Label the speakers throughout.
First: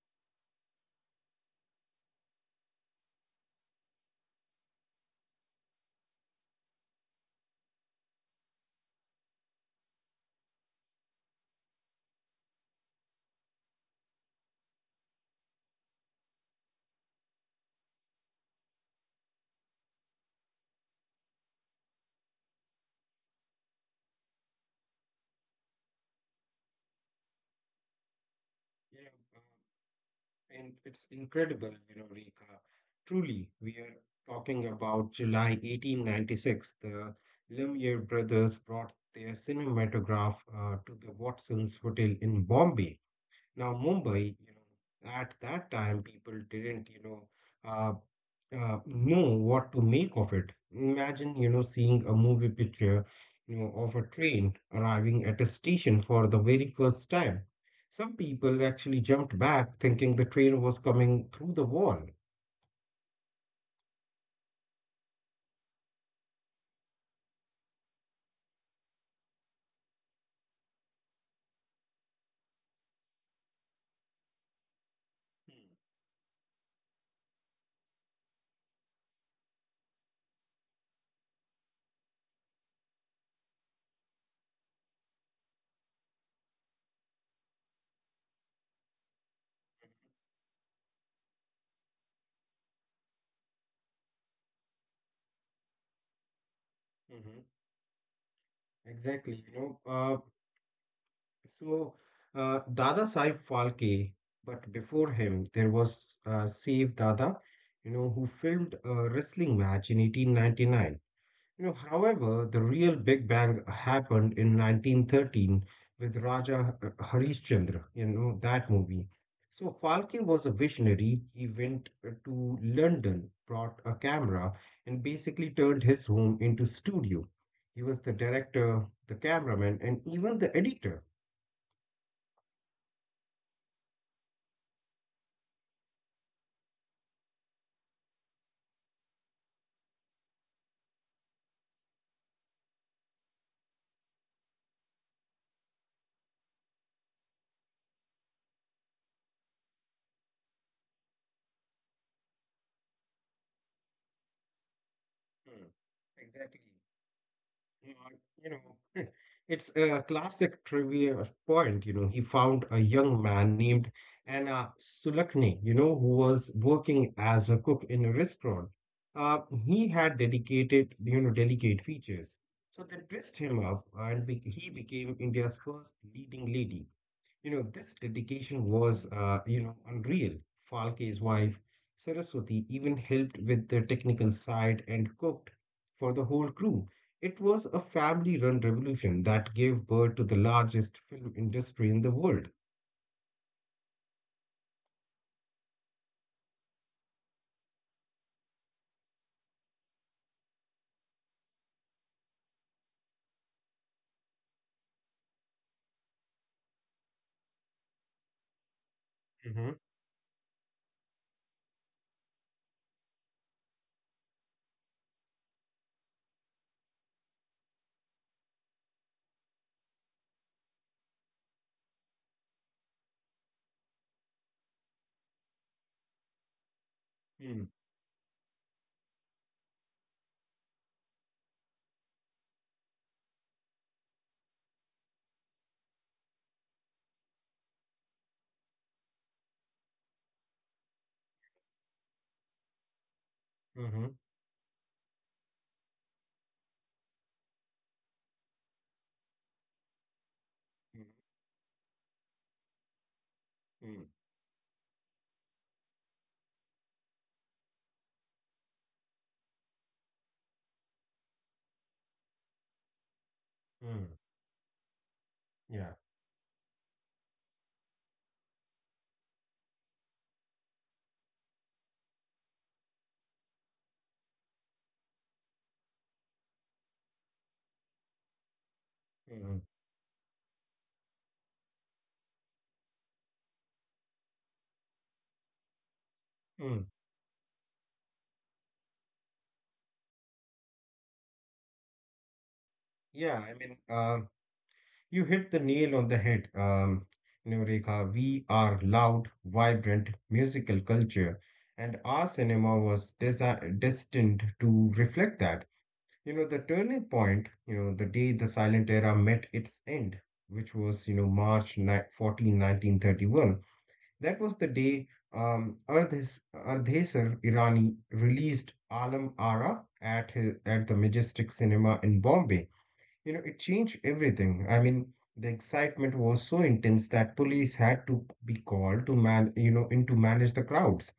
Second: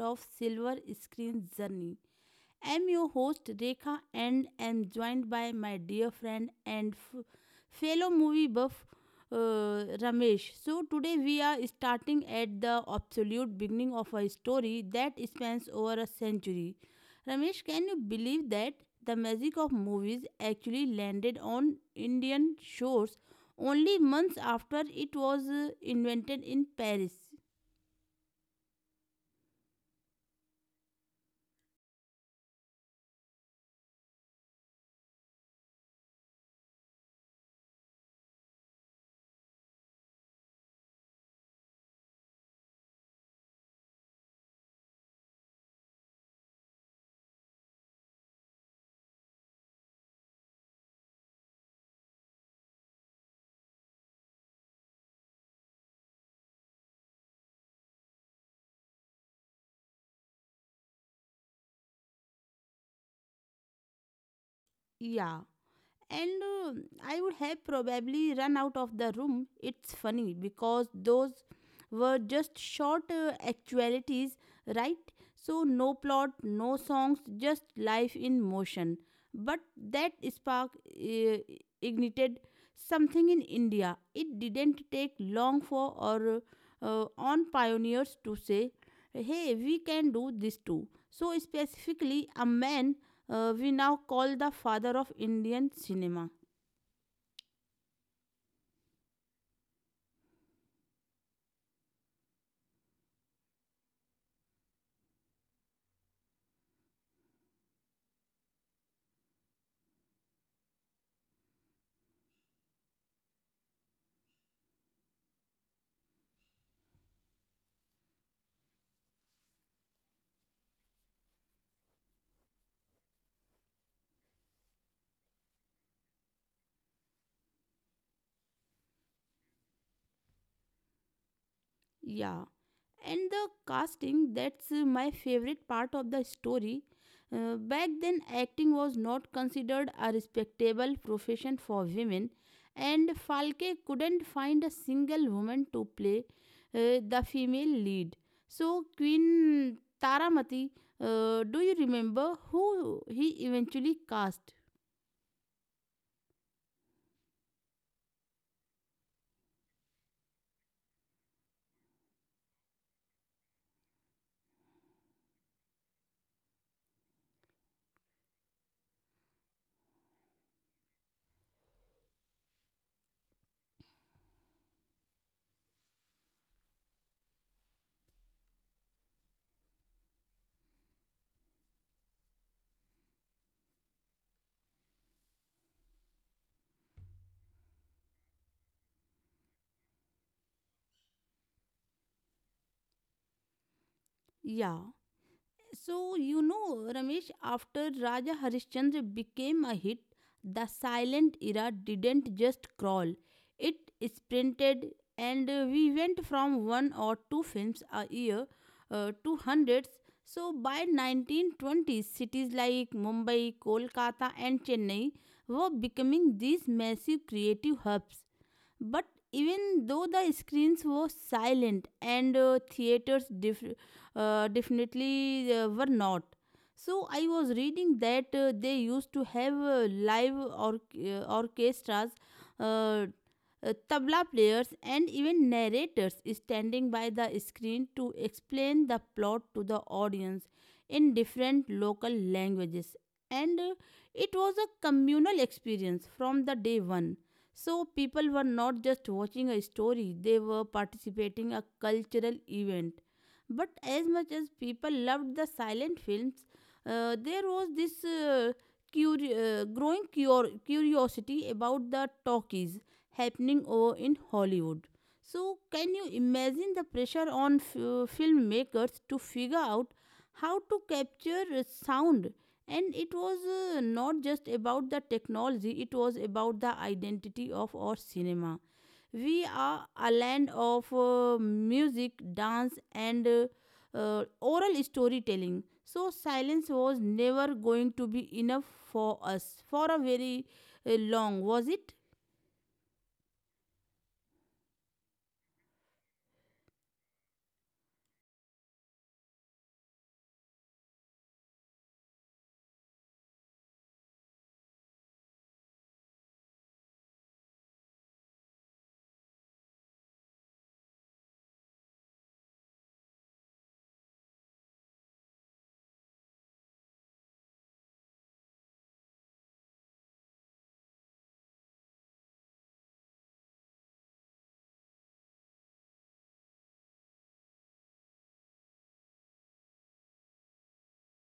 Speaker 1: of Silver Screen Journey. I'm your host Rekha and I am joined by my dear friend and fellow movie buff Ramesh. So today we are starting at the absolute beginning of a story that spans over a century. Ramesh, can you believe that the magic of movies actually landed on Indian shores only months after it was invented in Paris?
Speaker 2: Yeah, uh, and it's incredible, you know, Rika. Truly, we are talking about July 1896. The Lumiere brothers brought their cinematograph to the Watson's Hotel in Bombay. Now, Mumbai, you know, at that time, people didn't, you uh, know what to make of it. Imagine, you know, seeing a movie picture, you know, of a train arriving at a station for the very first time. Some people actually jumped back thinking the train was coming through the wall.
Speaker 1: Yeah. And I would have probably run out of the room. It's funny because those were just short actualities, right? So, no plot, no songs, just life in motion. But that spark ignited something in India. It didn't take long for or on pioneers to say, hey, we can do this too. So, specifically, a man we now call the father of Indian cinema.
Speaker 2: Mhm. Exactly. So, Dada Saib Phalke, but before him, there was Save Dada, you know, who filmed a wrestling match in 1899. You know, however, the real Big Bang happened in 1913 with Raja Harishchandra, you know, that movie. So, Phalke was a visionary. He went to London, brought a camera, and basically turned his home into studio. He was the director, the cameraman, and even the editor.
Speaker 1: Yeah. And the casting, that's my favorite part of the story. Back then, acting was not considered a respectable profession for women, and Falke couldn't find a single woman to play the female lead. So, Queen Taramati, do you remember who he eventually cast?
Speaker 2: Hmm. Exactly. Yeah, you know, it's a classic trivia point. You know, he found a young man named Anna Sulakni, you know, who was working as a cook in a restaurant. Uh, he had dedicated, you know, delicate features. So they dressed him up and be he became India's first leading lady. You know, this dedication was, you know, unreal. Falke's wife, Saraswati, even helped with the technical side and cooked for the whole crew. It was a family-run revolution that gave birth to the largest film industry in the world.
Speaker 1: Yeah. So, you know, Ramesh, after Raja Harishchandra became a hit, the silent era didn't just crawl, it sprinted, and we went from one or two films a year to
Speaker 2: Mm-hmm.
Speaker 1: hundreds. So, by 1920s, cities like Mumbai, Kolkata, and Chennai were becoming these massive creative hubs. But even though the screens were silent and theaters definitely were not. So I was
Speaker 2: Mm.
Speaker 1: reading that they used to have live orchestras, uh, tabla players, and even narrators standing by the screen to explain the plot to the audience in different local languages. And
Speaker 2: hmm mm hmm
Speaker 1: it was a communal experience from the day one, so people were not just watching a story, they were participating a cultural event. But
Speaker 2: Mm,
Speaker 1: as
Speaker 2: mm.
Speaker 1: much as people loved the silent films, there was this curi- growing curiosity about the talkies happening over in
Speaker 2: Mm.
Speaker 1: Hollywood. So can
Speaker 2: Yeah.
Speaker 1: you imagine the pressure on filmmakers to figure out how to capture sound? And it was not just about the technology. It was about the identity of our cinema. We
Speaker 2: Mm,
Speaker 1: are a land of music, dance and oral storytelling, so silence
Speaker 2: mm.
Speaker 1: was never going to be enough for us for a very long was it.
Speaker 2: Yeah, I mean, um, You hit the nail on the head, you know, Rekha. We are loud, vibrant, musical culture, and our cinema was desi destined to reflect that. You know, the turning point, you know, the day the silent era met its end, which was, you know, March 14, 1931. That was the day Ardhesar Irani released Alam Ara at at the Majestic Cinema in Bombay. You know, it changed everything. I mean, the excitement was so intense that police had to be called to man, you know, in to manage the crowds.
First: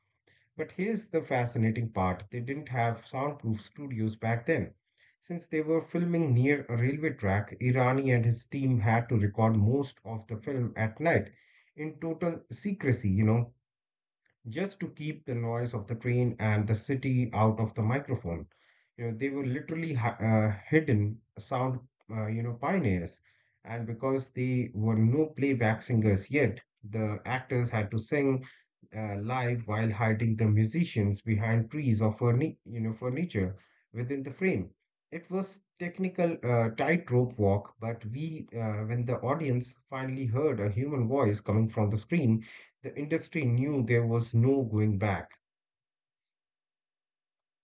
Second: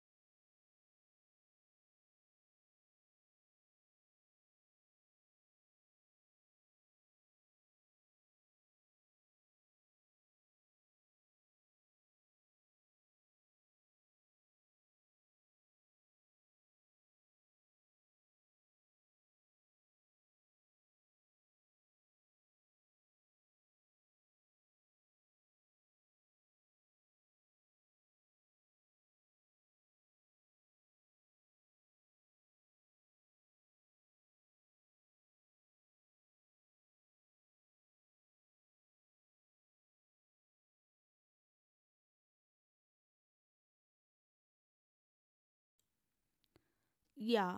Speaker 2: But here's the fascinating part. They didn't have soundproof studios back then. Since they were filming near a railway track, Irani and his team had to record most of the film at night in total secrecy, you know, just to keep the noise of the train and the city out of the microphone. You know, they were literally hidden sound, you know, pioneers. And because they were no playback singers yet, the actors had to sing live while hiding the musicians behind trees or furniture within the frame. It was technical tightrope walk, when the audience finally heard a human voice coming from the screen, the industry knew there was no going back.
Speaker 1: Yeah,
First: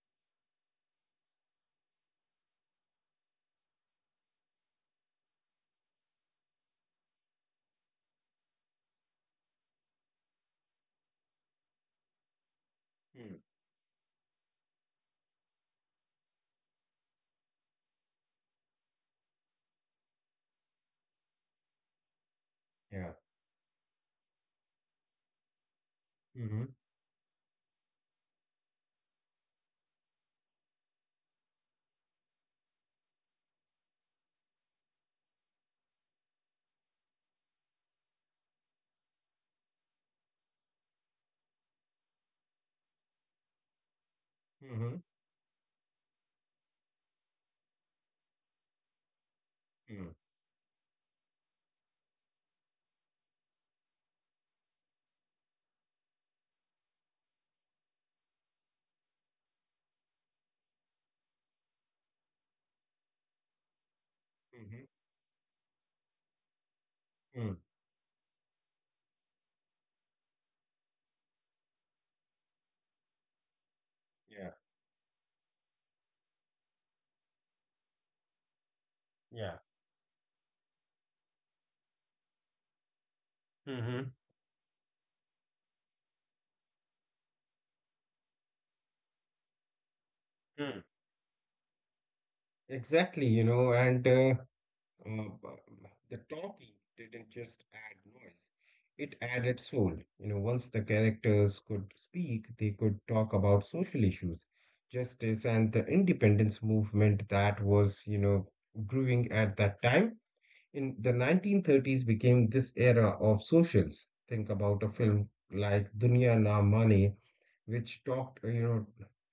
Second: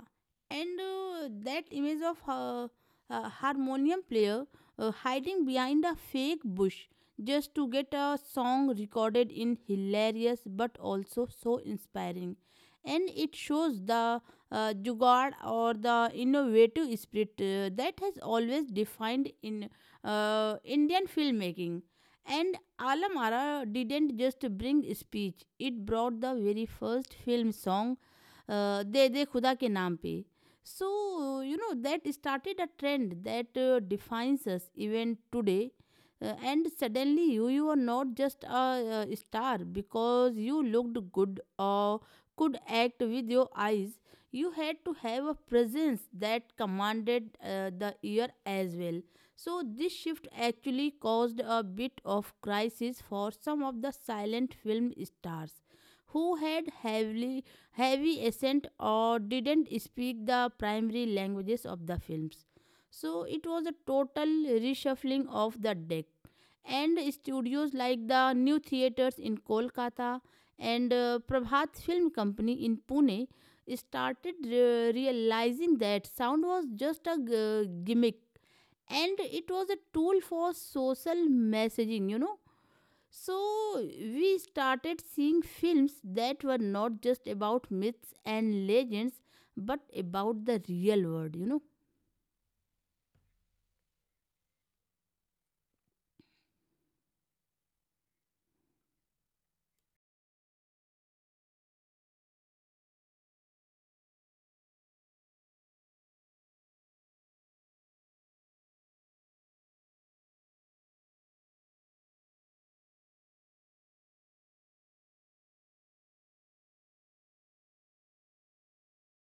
Speaker 1: and that image of her harmonium player hiding behind a fake bush just to get a song recorded in hilarious but also so inspiring. And it
Speaker 2: Mm.
Speaker 1: shows the jugaad or the innovative spirit that has always defined in Indian filmmaking. And
Speaker 2: Yeah.
Speaker 1: Alamara didn't just bring speech, it brought the
Speaker 2: Mm-hmm.
Speaker 1: very first film song दे दे खुदा के नाम पे, so you know that started a trend that defines us even today. And suddenly you are not just a star because you looked good or could act with your eyes. You had to
Speaker 2: Mm-hmm.
Speaker 1: have a presence that commanded the ear as well. So this
Speaker 2: Mm.
Speaker 1: shift actually caused a bit of crisis for some of the silent film stars who had heavily heavy accent or didn't speak the primary languages of the films. So it was a total
Speaker 2: Mm-hmm.
Speaker 1: reshuffling of the deck. And
Speaker 2: Mm.
Speaker 1: studios like the New Theatres in Kolkata and Prabhat Film Company in Pune started
Speaker 2: Yeah.
Speaker 1: realizing that sound was just a gimmick, and it
Speaker 2: Yeah.
Speaker 1: was a tool for social messaging, you know. So
Speaker 2: Mm-hmm.
Speaker 1: we started seeing films that were not just about myths and legends, but about the
Speaker 2: Mm.
Speaker 1: real world, you know?
Speaker 2: Exactly, you know, and uh, the talking didn't just add noise, it added soul. You know, once the characters could speak, they could talk about social issues, justice, and the independence movement that was, you know, brewing at that time. In the 1930s became this era of socials. Think about a film like Dunya Na Mane, which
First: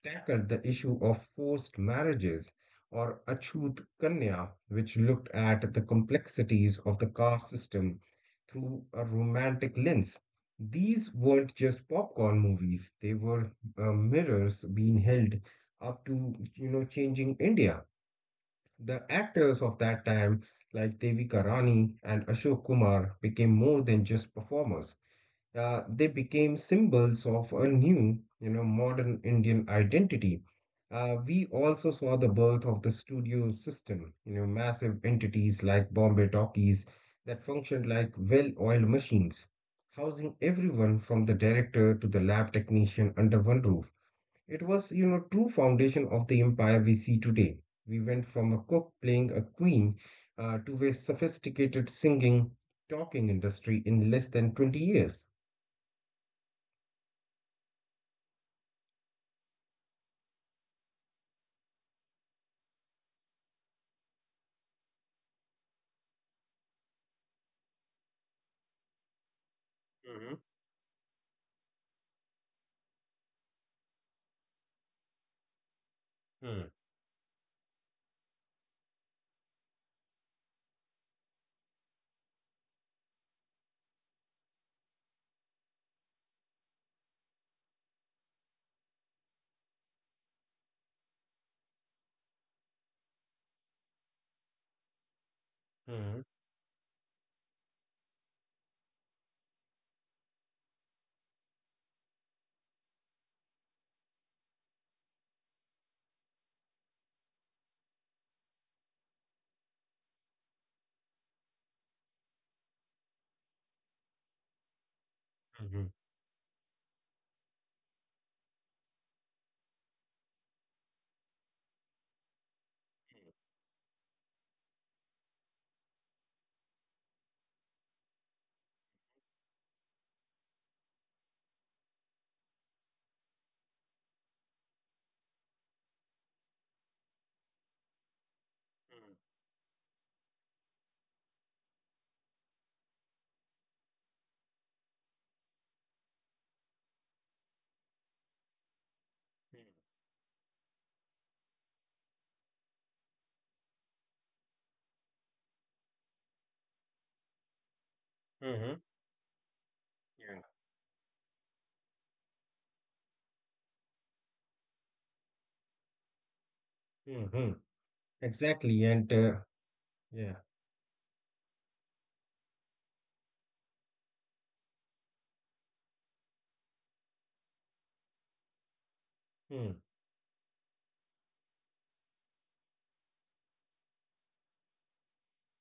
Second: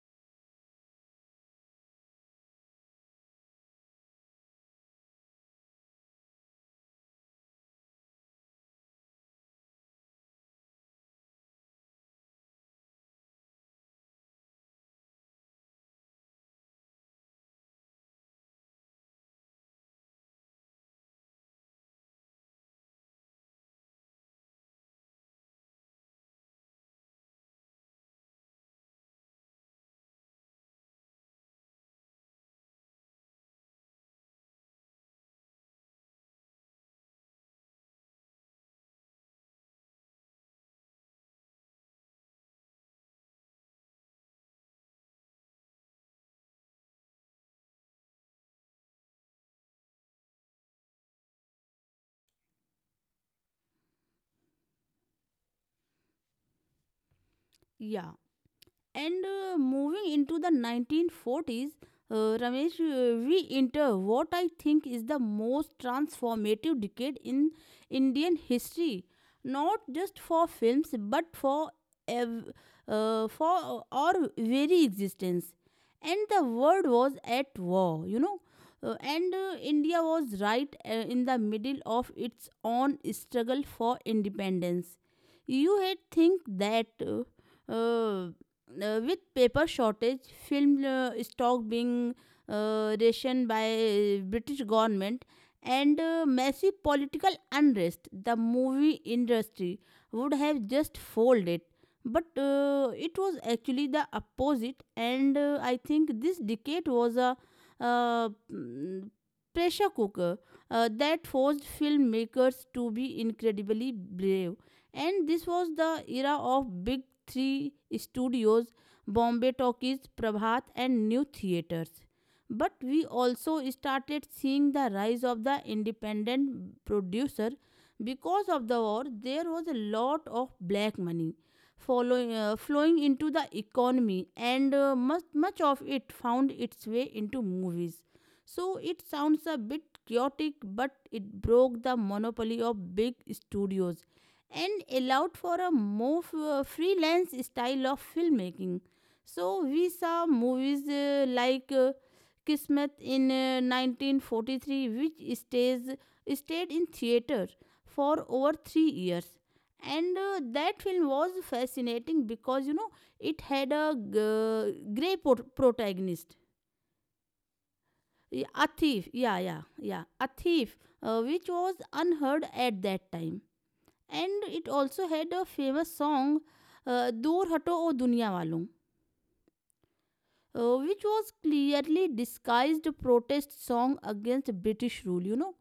Speaker 2: tackled the issue of forced marriages, or Achut Kanya, which looked at the complexities of the caste system through a romantic lens. These weren't just popcorn movies; they were mirrors being held up to, you know, changing India. The actors of that time, like Devika Rani and Ashok Kumar, became more than just performers. They became symbols of a new, you know, modern Indian identity. We also saw the birth of the studio system, you know, massive entities like Bombay Talkies that functioned like well-oiled machines, housing everyone from the director to the lab technician under one roof. It was, you know, true foundation of the empire we see today. We went from a cook playing a queen to a sophisticated singing, talking industry in less than 20 years.
Speaker 1: Yeah. And moving into the 1940s, Ramesh, we enter what I think is the most transformative decade in Indian history, not just
Speaker 2: Mhm,
Speaker 1: for films but for ev- for our very existence. And the
Speaker 2: mhm,
Speaker 1: world was at war, and India was right in the middle of its own struggle for independence. You had think that. Uh, with paper shortage, film stock being rationed by British government and
Speaker 2: mhm,
Speaker 1: massive political unrest, the movie industry would have just folded. But it was actually the opposite, and I think this decade was a uh, mm, pressure cooker that forced filmmakers to be incredibly brave. And this was
Speaker 2: mhm,
Speaker 1: the era of big three studios: Bombay Talkies, Prabhat, and New Theatres. But we also started seeing the rise of the independent producer. Because of the war, there was a lot of black money flowing into the economy, and much, much of it found its way into movies. So it sounds a bit chaotic, but it broke the monopoly of big studios and allowed for a more freelance style of filmmaking. So we saw movies like Kismet in 1943, which stayed in theater for
Speaker 2: mhm,
Speaker 1: over
Speaker 2: mhm,
Speaker 1: 3 years. And that film was fascinating because you know it had a grey protagonist.
Speaker 2: yeah. Mhm.
Speaker 1: Yeah, a
Speaker 2: Exactly,
Speaker 1: thief.
Speaker 2: and
Speaker 1: Yeah, yeah, yeah, a
Speaker 2: yeah.
Speaker 1: thief, which was unheard at that time. And it also had a famous song, Dur Hato O Duniya Walon,
Speaker 2: Mm.
Speaker 1: which was clearly disguised protest song against British rule, you know.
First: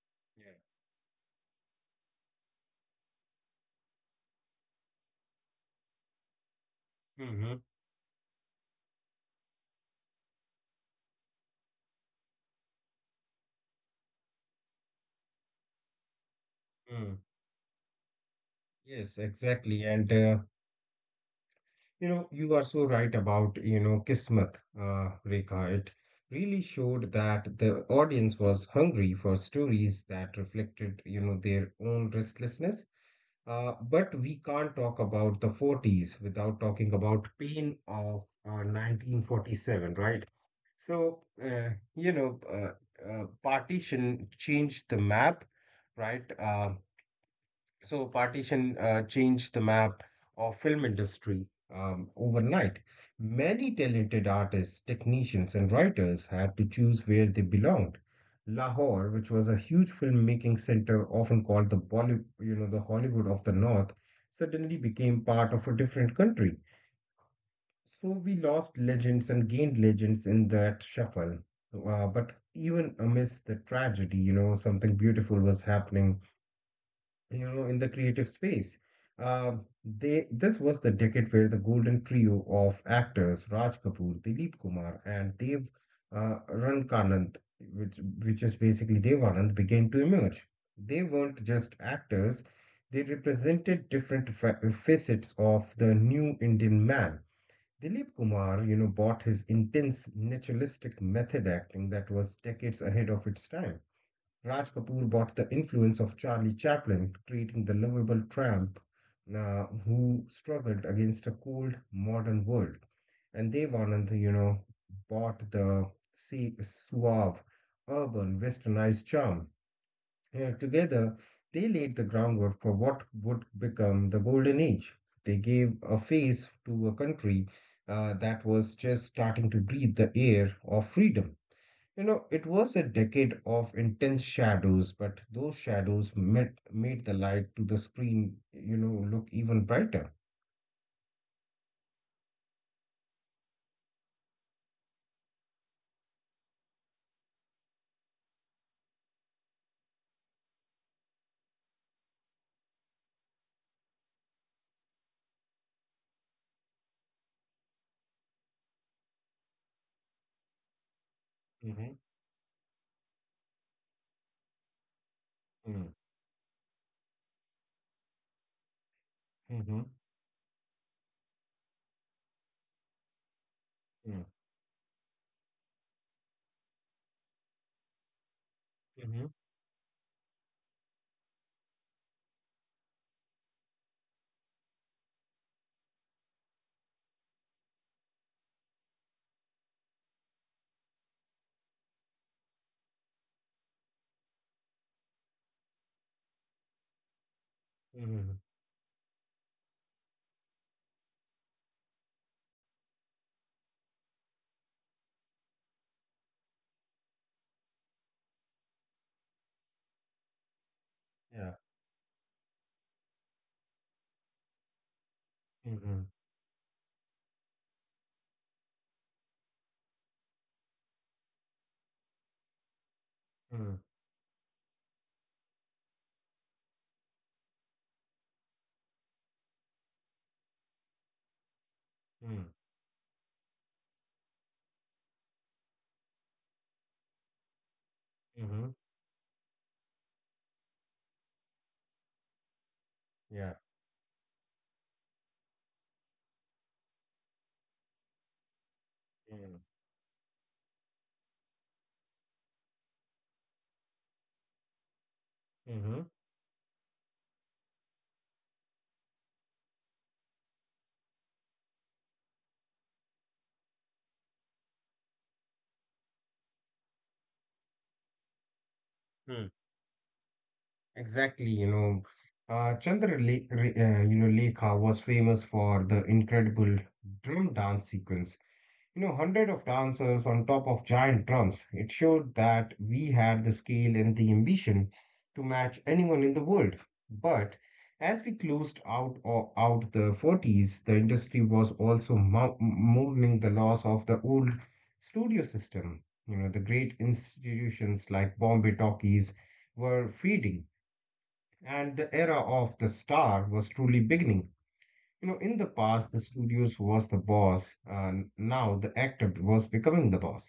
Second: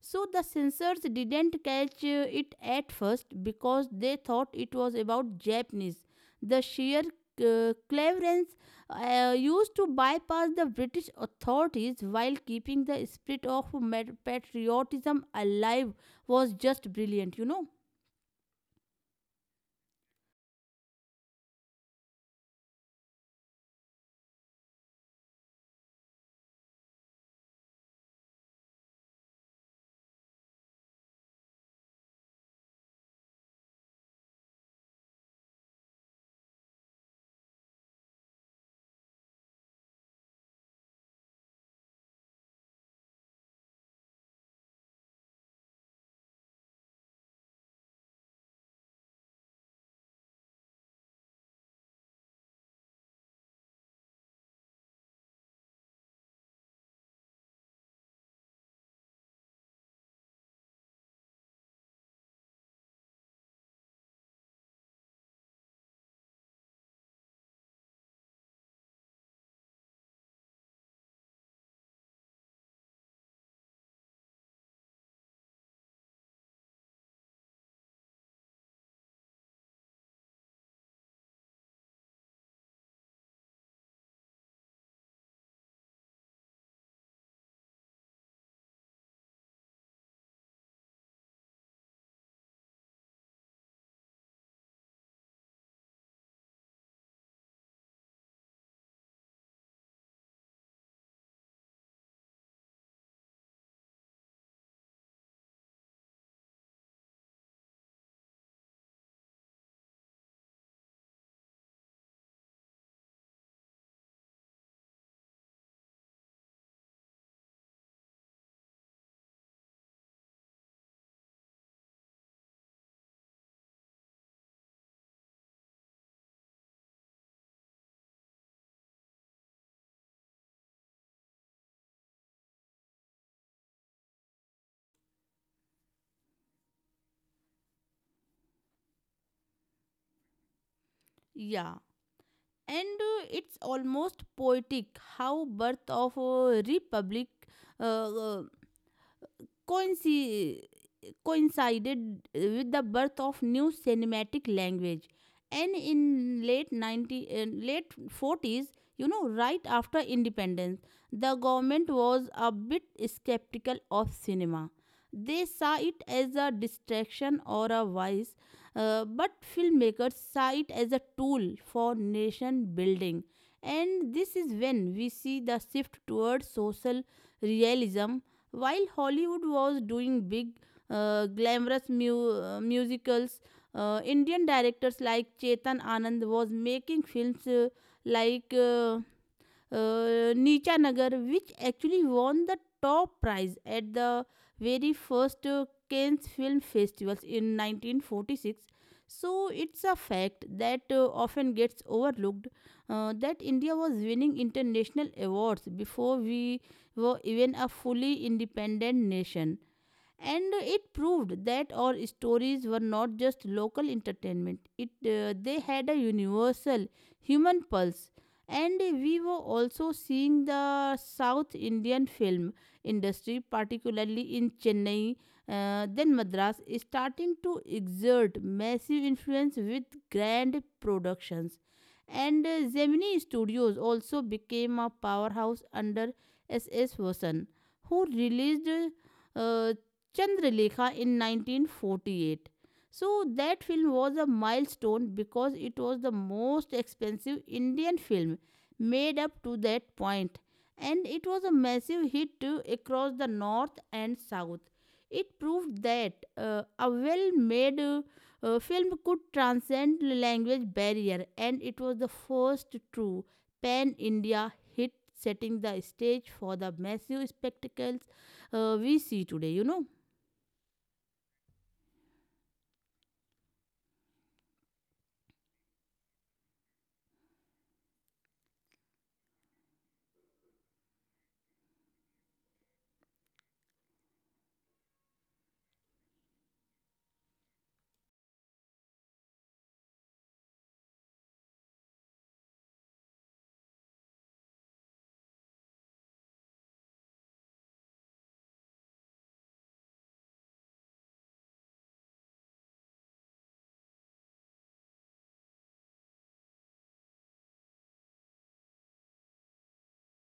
Speaker 1: So the
Speaker 2: Yeah.
Speaker 1: censors didn't catch it at first because they thought it was about Japanese. The sheer
Speaker 2: Mhm.
Speaker 1: cleverance used to bypass the British authorities while keeping the spirit of patriotism alive was just
Speaker 2: Mm.
Speaker 1: brilliant, you know.
Speaker 2: Yes, exactly, and you know, you are so right about, you know, Kismet, Rekha. It really showed that the audience was hungry for stories that reflected, you know, their own restlessness. But we can't talk about the 40s without talking about pain of 1947, right? Partition changed the map, right? Partition changed the map of film industry overnight. Many talented artists, technicians, and writers had to choose where they belonged. Lahore, which was a huge filmmaking center, often called the Bollywood, you know, the Hollywood of the North, suddenly became part of a different country. So we lost legends and gained legends in that shuffle. But even amidst the tragedy, you know, something beautiful was happening you know, in the creative space. They This was the decade where the golden trio of actors Raj Kapoor, Dilip Kumar, and Dev Rankanant, which is basically Devanand, began to emerge. They weren't just actors; they represented different facets of the new Indian man. Dilip Kumar, you know, brought his intense naturalistic method acting that was decades ahead of its time. Raj Kapoor bought the influence of Charlie Chaplin, creating the lovable tramp who struggled against a cold modern world. And Devanand, you know, bought the see suave, urban, westernized charm. You know, together, they laid the groundwork for what would become the golden age. They gave a face to a country that was just starting to breathe the air of freedom. You know, it was a decade of intense shadows, but those shadows made the light to the screen, you know, look even brighter.
Speaker 1: Yeah, and it's almost poetic how birth of a republic uh, uh, coinci- coincided with the birth of new cinematic language. And in late 40s, you know, right after independence, the government
Speaker 2: Mhm,
Speaker 1: was a bit skeptical of cinema. They saw
Speaker 2: mm,
Speaker 1: it as a distraction or a vice, but
Speaker 2: mhm,
Speaker 1: filmmakers saw it as a tool for nation building. And
Speaker 2: mm,
Speaker 1: this is when we see the shift towards social realism. While
Speaker 2: mhm,
Speaker 1: Hollywood was doing big, glamorous musicals, Indian directors like Chetan Anand was making films like Neecha Nagar, which actually won the top prize at the very first Cannes Film Festivals in
Speaker 2: mhm,
Speaker 1: 1946. So it's a fact that often gets overlooked that India was winning international awards before we were even a fully independent nation. And it proved
Speaker 2: Yeah.
Speaker 1: that our stories were not just local entertainment, it they had a
Speaker 2: mhm,
Speaker 1: universal human pulse. And we were also seeing the south Indian film industry
Speaker 2: mm,
Speaker 1: particularly in Chennai, then Madras, starting to exert massive influence with grand productions.
Speaker 2: mm,
Speaker 1: And Gemini Studios also became a powerhouse under S. S. Vasan, who
Speaker 2: mhm,
Speaker 1: released uh, Chandralekha in 1948. So
Speaker 2: Yeah.
Speaker 1: that film was a milestone because it was the most expensive Indian film made up
Speaker 2: Mm.
Speaker 1: to that point, and it was a massive hit too across the north and south. It proved
Speaker 2: Mhm.
Speaker 1: that a well-made film could transcend language barrier, and it was the first true pan-India hit, setting the stage for the massive spectacles we see
Speaker 2: Mm.
Speaker 1: today, you know.
Speaker 2: Exactly, you know, you know, Lekha was famous for the incredible drum dance sequence. You know, hundred of dancers on top of giant drums. It showed that we had the scale and the ambition to match anyone in the world. But as we closed out or out the 40s, the industry was also mourning the loss of the old studio system. You know, the great institutions like Bombay Talkies were fading, and the era of the star was truly beginning. You know, in the past, the studios was the boss. Now the actor was becoming the boss,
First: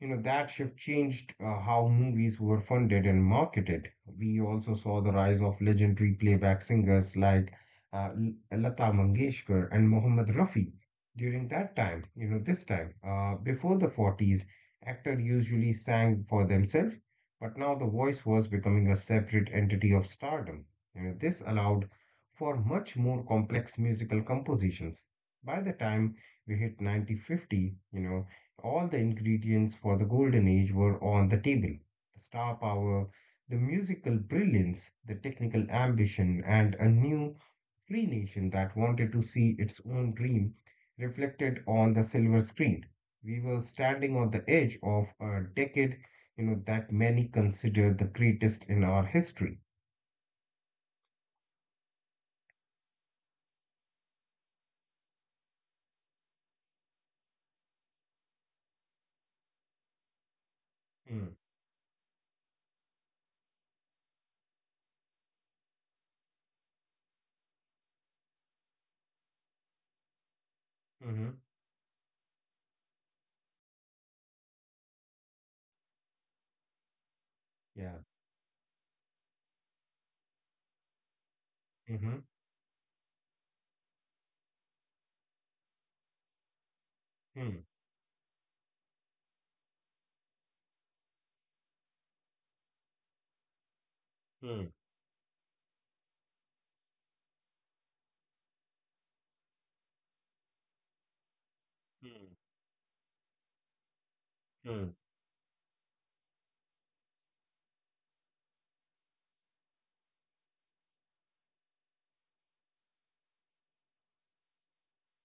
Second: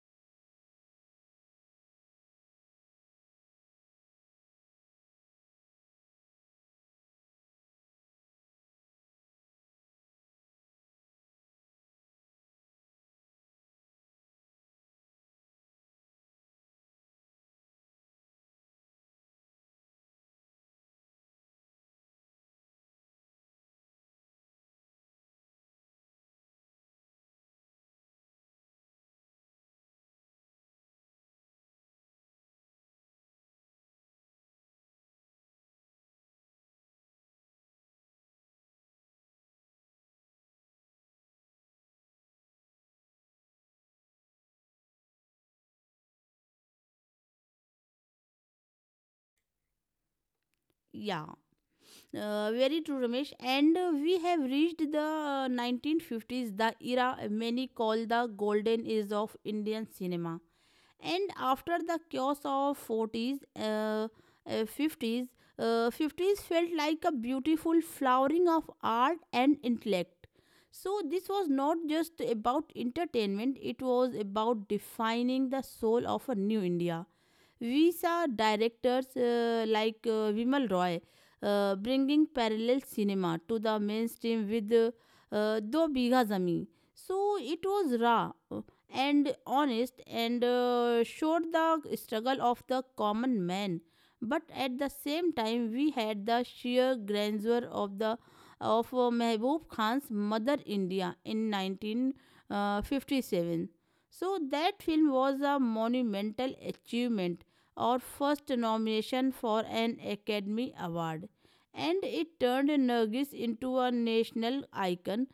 Speaker 2: you know, that shift changed how movies were funded and marketed. We also saw the rise of legendary playback singers like uh, Lata Mangeshkar and Mohammed Rafi during that time. You know, this time before the 40s, actors usually sang for themselves, but now the voice was becoming a separate entity of stardom. You know, this allowed for much more complex musical compositions. By the time we hit 1950, you know, all the ingredients for the golden age were on the table. The star power, the musical brilliance, the technical ambition, and a new free nation that wanted to see its own dream reflected on the silver screen. We were standing on the edge of a decade, you know, that many consider the greatest in our history.
Speaker 1: Yeah, very true, Ramesh. And we have reached the 1950s, the era many call the golden age of Indian cinema. And
Speaker 2: Mm,
Speaker 1: after the chaos of 40s, uh, 50s, 50s felt like a beautiful flowering of art and intellect. So this
Speaker 2: mhm,
Speaker 1: was not just about entertainment; it was about defining the soul of a new India. We
Speaker 2: Yeah.
Speaker 1: saw directors like Vimal Roy
Speaker 2: Mm-hmm.
Speaker 1: bringing parallel cinema to the mainstream with Do Bigha Zami. So it
Speaker 2: Mm,
Speaker 1: was raw and honest and showed the struggle of the common man. But
Speaker 2: mm,
Speaker 1: at the same time, we had the sheer grandeur of the of Mehboob Khan's Mother India in
Speaker 2: mm,
Speaker 1: 1957. So that
Speaker 2: mm,
Speaker 1: film was a monumental achievement or first nomination for an Academy Award, and it turned Nargis into a national icon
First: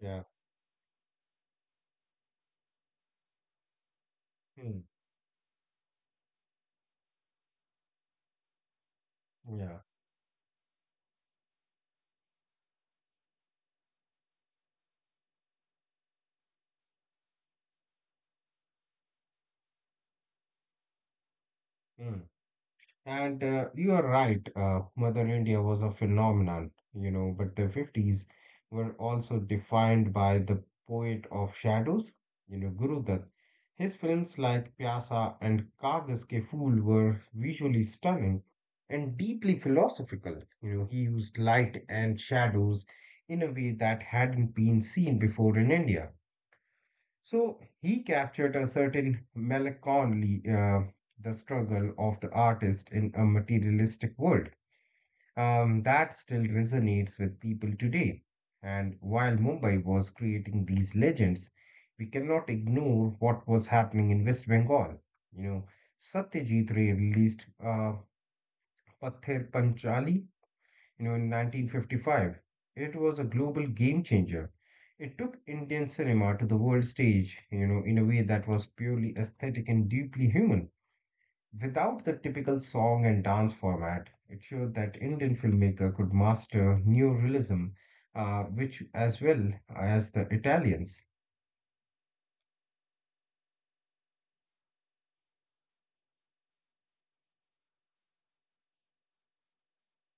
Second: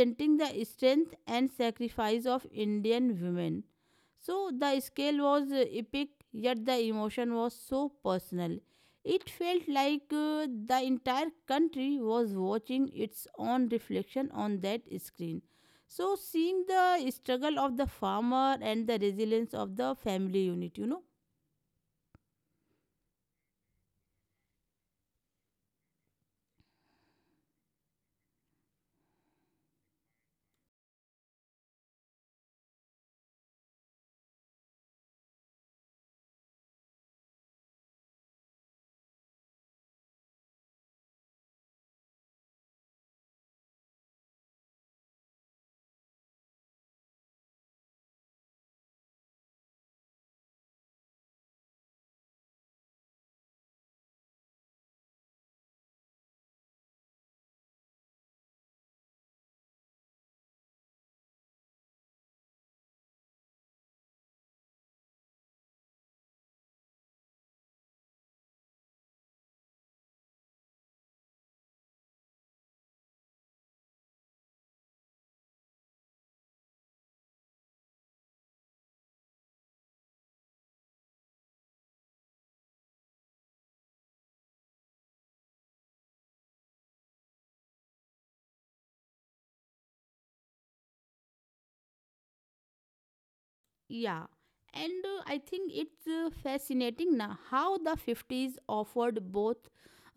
Speaker 2: yeah.
Speaker 1: the strength and sacrifice of Indian women. So the
Speaker 2: Mm,
Speaker 1: scale was epic, yet the emotion was so personal. It felt
Speaker 2: yeah.
Speaker 1: like the entire country was watching its own reflection on that screen. So, seeing the struggle of the farmer and the resilience of the family unit, you know.
Speaker 2: Mm. And you are right, Mother India was a phenomenon, you know, but the 50s were also defined by the poet of shadows, you know, Guru Dutt. His films like Pyasa and Kagas Ke Phool were visually stunning and deeply philosophical. You know, he used light and shadows in a way that hadn't been seen before in India. So he captured a certain melancholy, the struggle of the artist in a materialistic world, that still resonates with people today. And while Mumbai was creating these legends, we cannot ignore what was happening in West Bengal. You know, Satyajit Ray released Pather Panchali, you know, in 1955. It was a global game changer. It took Indian cinema to the world stage, you know, in a way that was purely aesthetic and deeply human. Without the typical song and dance format, it showed that Indian filmmaker could master neorealism, which as well as the Italians.
Speaker 1: Yeah, and I think it's fascinating now how the 50s offered both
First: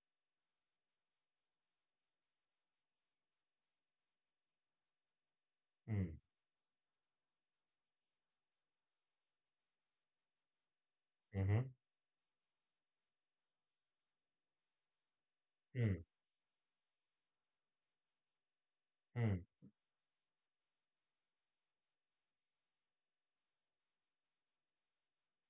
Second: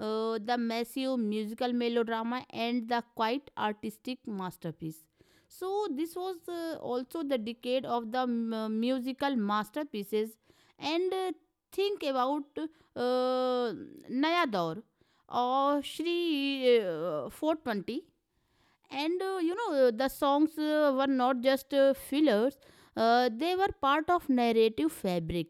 Speaker 1: the massive musical melodrama and the quite artistic masterpiece. So,
Speaker 2: Mm,
Speaker 1: this was also the decade of the musical masterpieces. And
Speaker 2: mhm,
Speaker 1: think about uh, Naya Daur or
Speaker 2: mm,
Speaker 1: Shri 420, and
Speaker 2: mm,
Speaker 1: you know the songs were not just fillers, they were part of narrative fabric.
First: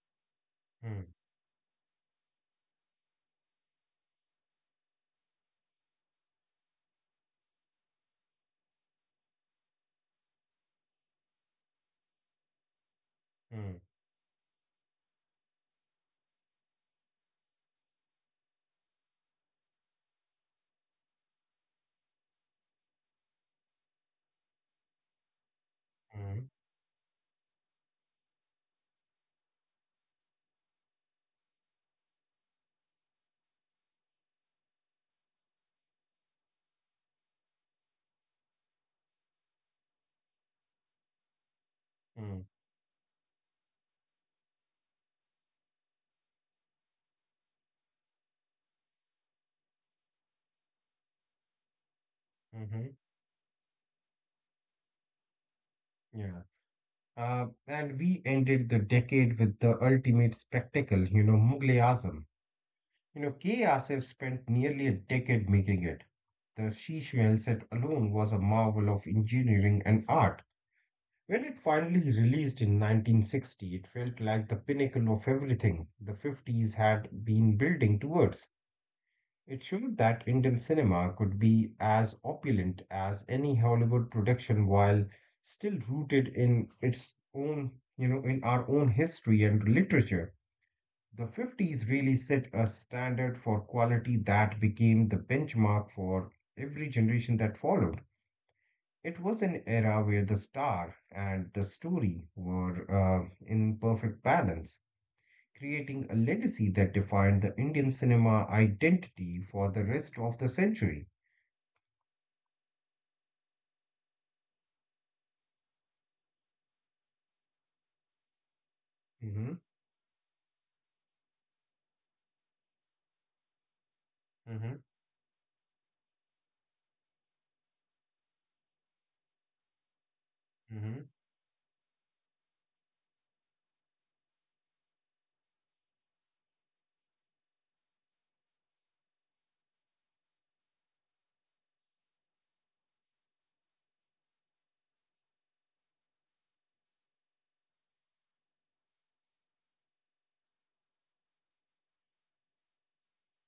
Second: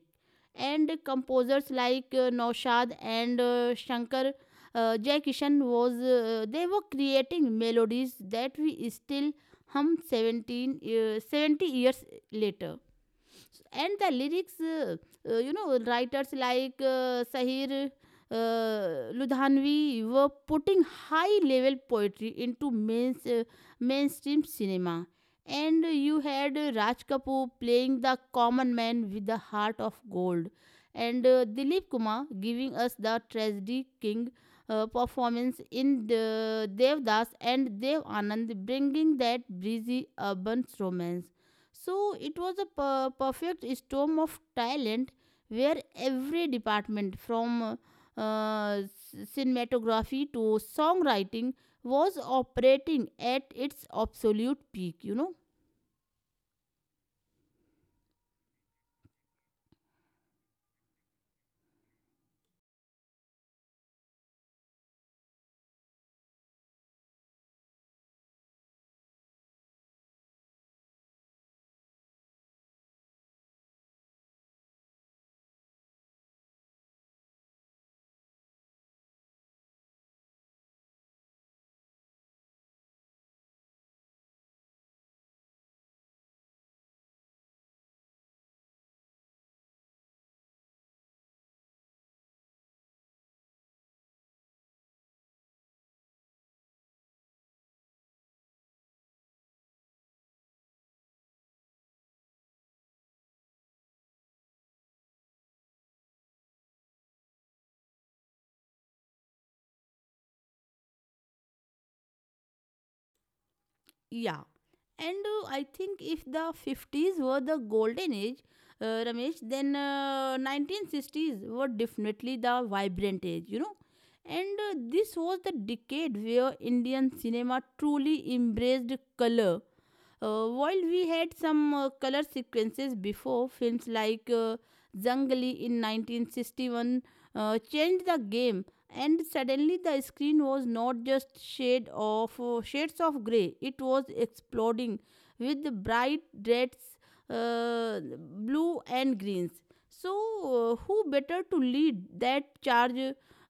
Speaker 1: And
Speaker 2: mm,
Speaker 1: composers like Naushad and Shankar Jaikishan was they were creating melodies that we still hum 17 70 years later.
Speaker 2: mm,
Speaker 1: And the lyrics, you know, writers like Sahir Ludhanvi were putting high level poetry into mainstream cinema. And you had Raj Kapoor playing the common man with the heart of gold, and Dilip Kumar giving us the tragedy king performance in the Devdas and Dev Anand, bringing that breezy urban romance. So
Speaker 2: mm,
Speaker 1: it
Speaker 2: mm,
Speaker 1: was a perfect storm of talent where every department from uh, cinematography to songwriting was
Speaker 2: mhm,
Speaker 1: operating at its absolute peak, you know.
Speaker 2: Yeah. And we ended the decade with the ultimate spectacle, you know, Mughal e Azam. You know, K. E Asif spent nearly a decade making it. The Sheesh Mahal set alone was a marvel of engineering and art. When it finally released in 1960, it felt like the pinnacle of everything the 50s had been building towards. It showed that Indian cinema could be as opulent as any Hollywood production while still rooted in its own, you know, in our own history and literature. The 50s really set a standard for quality that became the benchmark for every generation that followed. It was an era where the star and the story were in perfect balance, creating a legacy that defined the Indian cinema identity for the rest of the century.
Speaker 1: Yeah. And I think if the 50s were the golden age, Ramesh,
Speaker 2: Mhm,
Speaker 1: then 1960s were definitely the vibrant age, you know. And
Speaker 2: mhm,
Speaker 1: this was the decade where Indian cinema truly embraced color. While
Speaker 2: mhm.
Speaker 1: we had some color sequences before, films like Zangli in 1961 changed the game, and suddenly the screen was not just shades of gray; it was exploding with the bright reds, uh, blue, and greens. So, who better to lead that charge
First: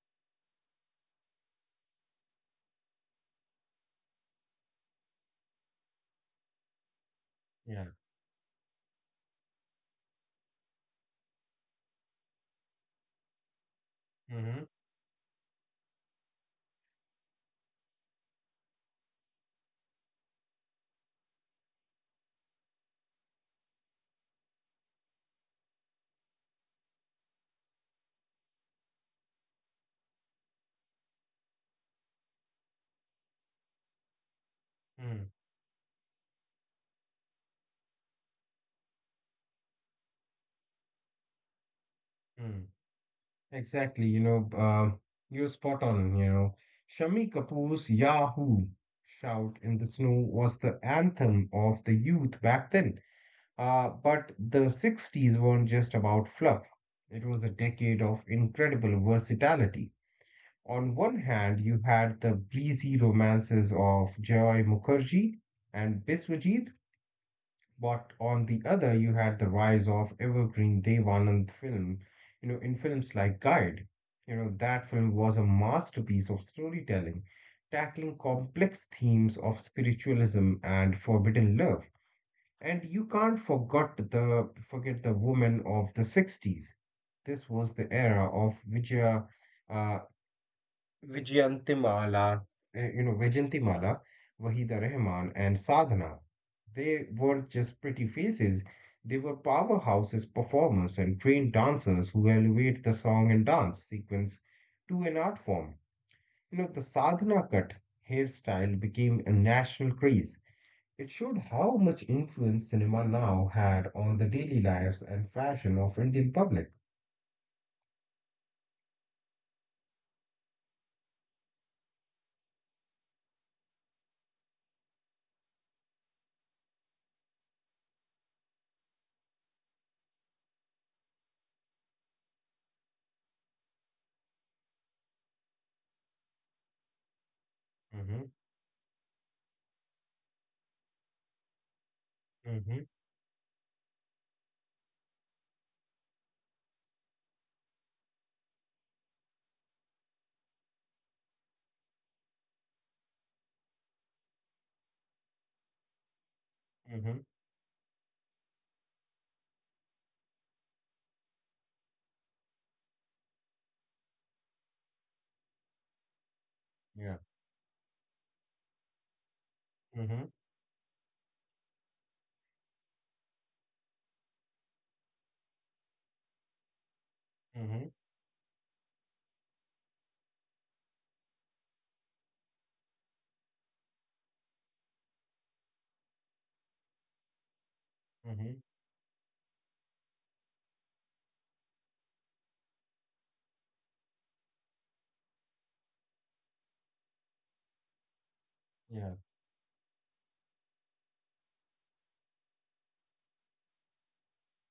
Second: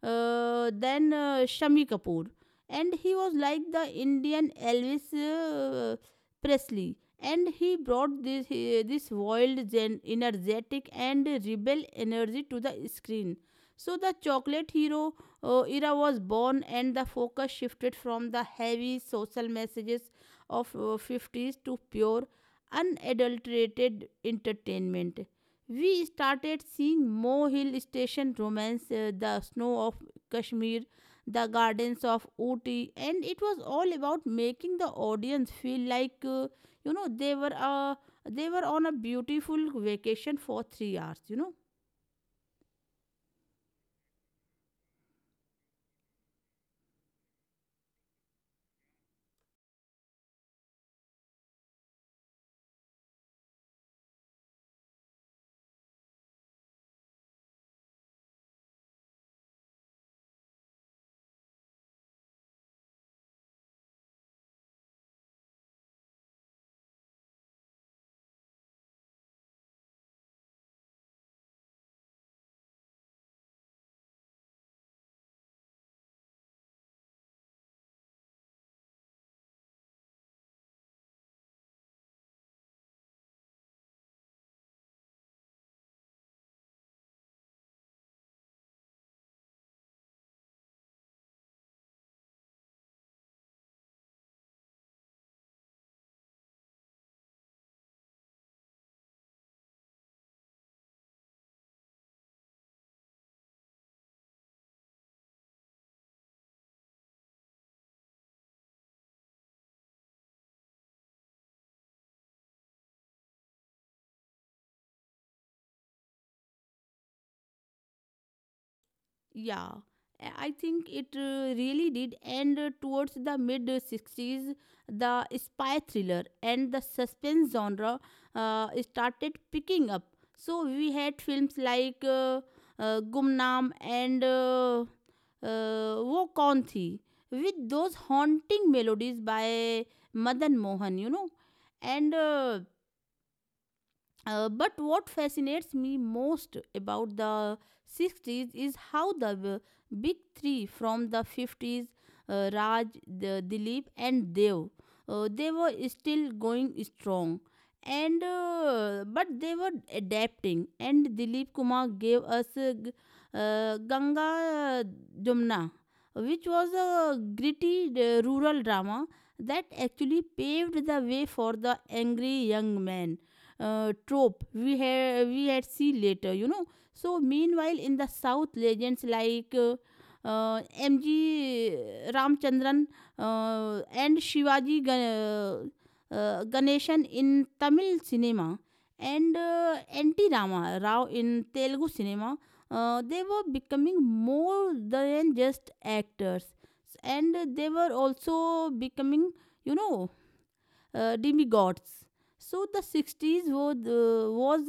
Speaker 1: than Shami Kapoor? And he was like the Indian Elvis. Presley, and he
Speaker 2: Yeah.
Speaker 1: brought this wild, energetic, and rebel energy to the screen. So, the
Speaker 2: Mhm,
Speaker 1: chocolate hero era was born, and the focus shifted from the heavy social messages of 50s to pure, unadulterated entertainment. We started seeing Mo Hill Station romance, the snow of Kashmir, the gardens of Ooty, and it was all about making the
Speaker 2: mm,
Speaker 1: audience feel like you know they were on a beautiful vacation for 3 hours. You know.
Speaker 2: mm. Exactly. You're spot on. You know, Shami Kapoor's Yahoo shout in the snow was the anthem of the youth back then. But the 60s weren't just about fluff. It was a decade of incredible versatility. On one hand, you had the breezy romances of Joy Mukherjee and Biswajit. But on the other, you had the rise of Evergreen Devanand film, you know, in films like Guide. You know, that film was a masterpiece of storytelling, tackling complex themes of spiritualism and forbidden love. And you can't forget the woman of the 60s. This was the era of uh, Vijayantimala, Vijayantimala, Wahida Rahman, and Sadhana. They weren't just pretty faces, they were powerhouses, performers, and trained dancers who elevate the song and dance sequence to an art form. You know, the Sadhana cut hairstyle became a national craze. It showed how much influence cinema now had on the daily lives and fashion of Indian public.
Speaker 1: Yeah, I think it really did. And towards the mid 60s, the spy thriller and the suspense genre started picking up. So we had films like Gumnaam and Wo Kaun Thi with those
Speaker 2: Mm-hmm,
Speaker 1: haunting melodies by Madan Mohan, you know. And
Speaker 2: mm-hmm,
Speaker 1: But what fascinates me most about the 60s is how the big three from the 50s, Raj, the, Dilip, and Dev, they were still going
Speaker 2: mm-hmm,
Speaker 1: strong. And but they were adapting, and Dilip Kumar gave us Ganga Jumna, which was
Speaker 2: yeah.
Speaker 1: a gritty rural drama that actually
Speaker 2: Mm-hmm,
Speaker 1: paved the way for the angry young man trope we had see later, you know. So meanwhile
Speaker 2: mm-hmm,
Speaker 1: in the south, legends like uh, MG Ramchandran and Shivaji Ganeshan in Tamil cinema,
Speaker 2: mm-hmm,
Speaker 1: and Anti Rama Rao in Telugu cinema, they were becoming more than just actors, and they were also
Speaker 2: yeah.
Speaker 1: becoming, you know, demigods. So the 60s was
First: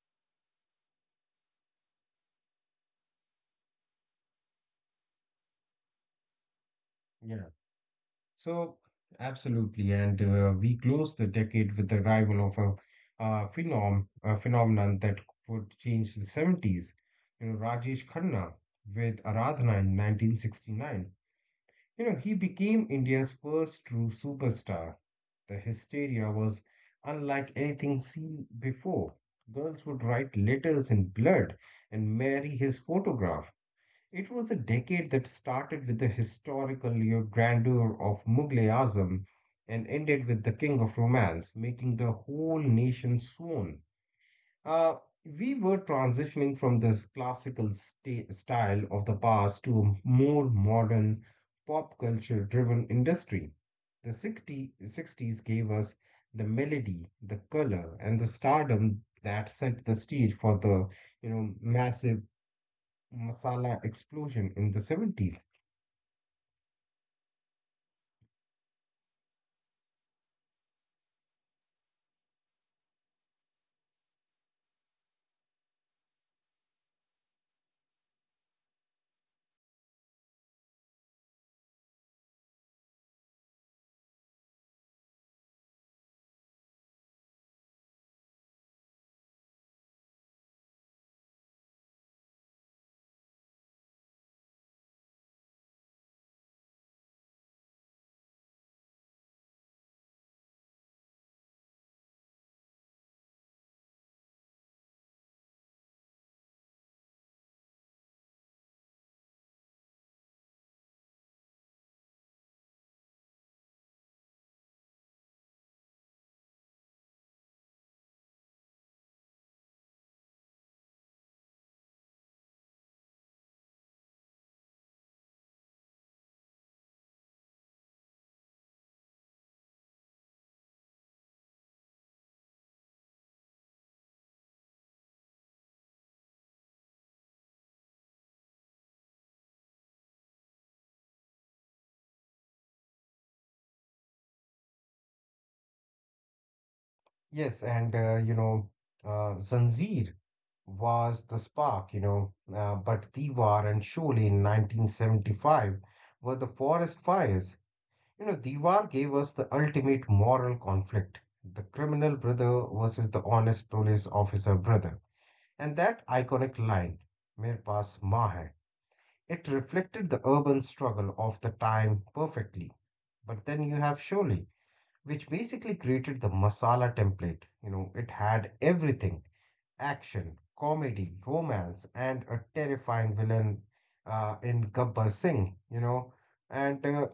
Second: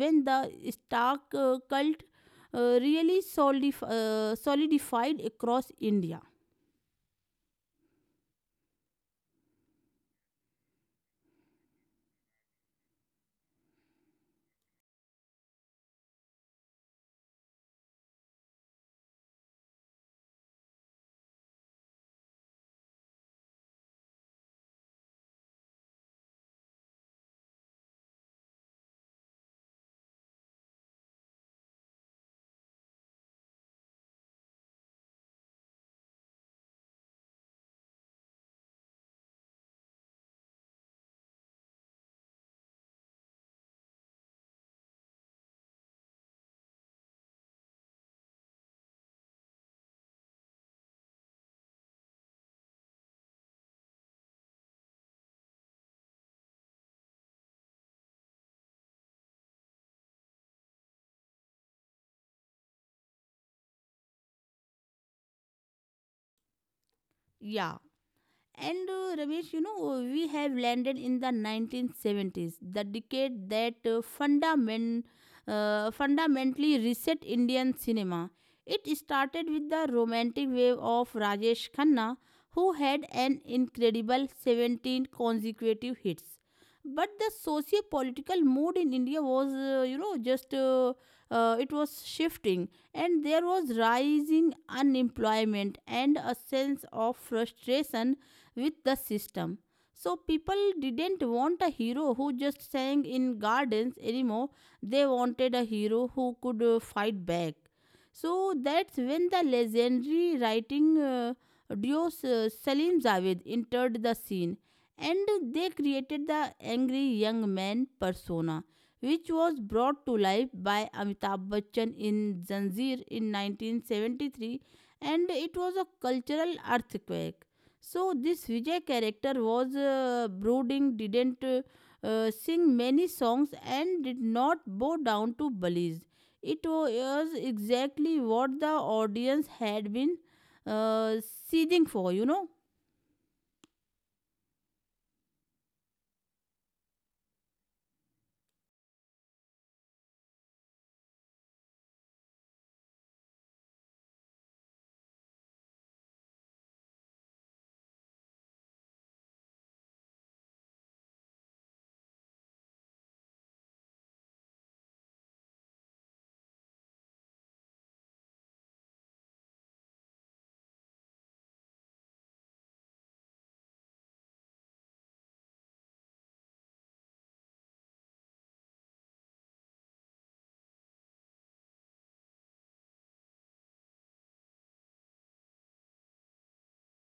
Speaker 1: when the Stark cult really solidified across India.
Speaker 2: Yeah, so absolutely, and we closed the decade with the arrival of a phenomenon that would change the 70s. You know, Rajesh Khanna with Aradhana in 1969. You know, he became India's first true superstar. The hysteria was unlike anything seen before. Girls would write letters in blood and marry his photograph. It was a decade that started with the historical grandeur of Mughal Azam and ended with the King of Romance, making the whole nation swoon. Uh, we were transitioning from this classical style of the past to a more modern, pop culture driven industry. The 60s gave us the melody, the color, and the stardom that set the stage for the you know massive masala explosion in the 70s.
Speaker 1: Yeah. And Ramesh, you know, we have landed in the 1970s, the decade that fundamentally reset Indian cinema. It started with the romantic wave of Rajesh Khanna, who had an incredible 17 consecutive hits. But the socio-political mood in India was, you know, just it was shifting, and there was rising unemployment and a sense of frustration with the system. So people didn't want a hero who just sang in gardens anymore. They wanted a hero who could fight back. So that's when the legendary writing duo Salim Javed entered the scene, and they created the angry young man persona, which was brought to life by Amitabh Bachchan in Zanjeer in 1973, and it was a cultural earthquake. So this Vijay character was brooding, didn't sing many songs, and did not bow down to bullies. It was exactly what the audience had been uh, seething for, you know.
Speaker 2: Yes, and you know, Zanjeer was the spark, you know, but Diwar and Sholay in 1975 were the forest fires. You know, Diwar gave us the ultimate moral conflict, the criminal brother versus the honest police officer brother. And that iconic line, Mere Paas Maa Hai, it reflected the urban struggle of the time perfectly. But then you have Sholay, which basically created the masala template. You know, it had everything: action, comedy, romance, and a terrifying villain in Gabbar Singh, you know, and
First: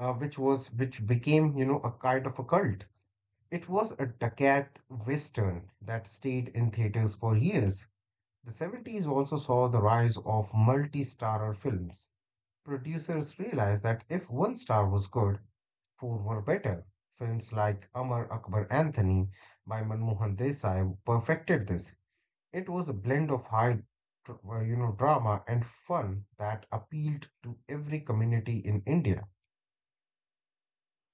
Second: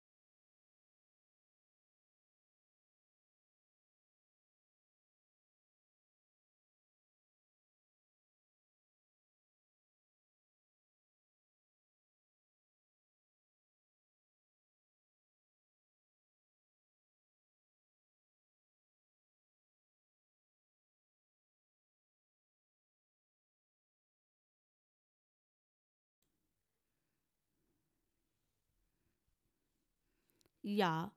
Speaker 2: which was which became, you know, a kind of a cult. It was a Dakat Western that stayed in theaters for years. The 70s also saw the rise of multi starrer films. Producers realized that if one star was good, 4 were better. Films like Amar Akbar Anthony by Manmohan Desai perfected this. It was a blend of you know, drama and fun that appealed to every community in India.
Speaker 1: Yeah,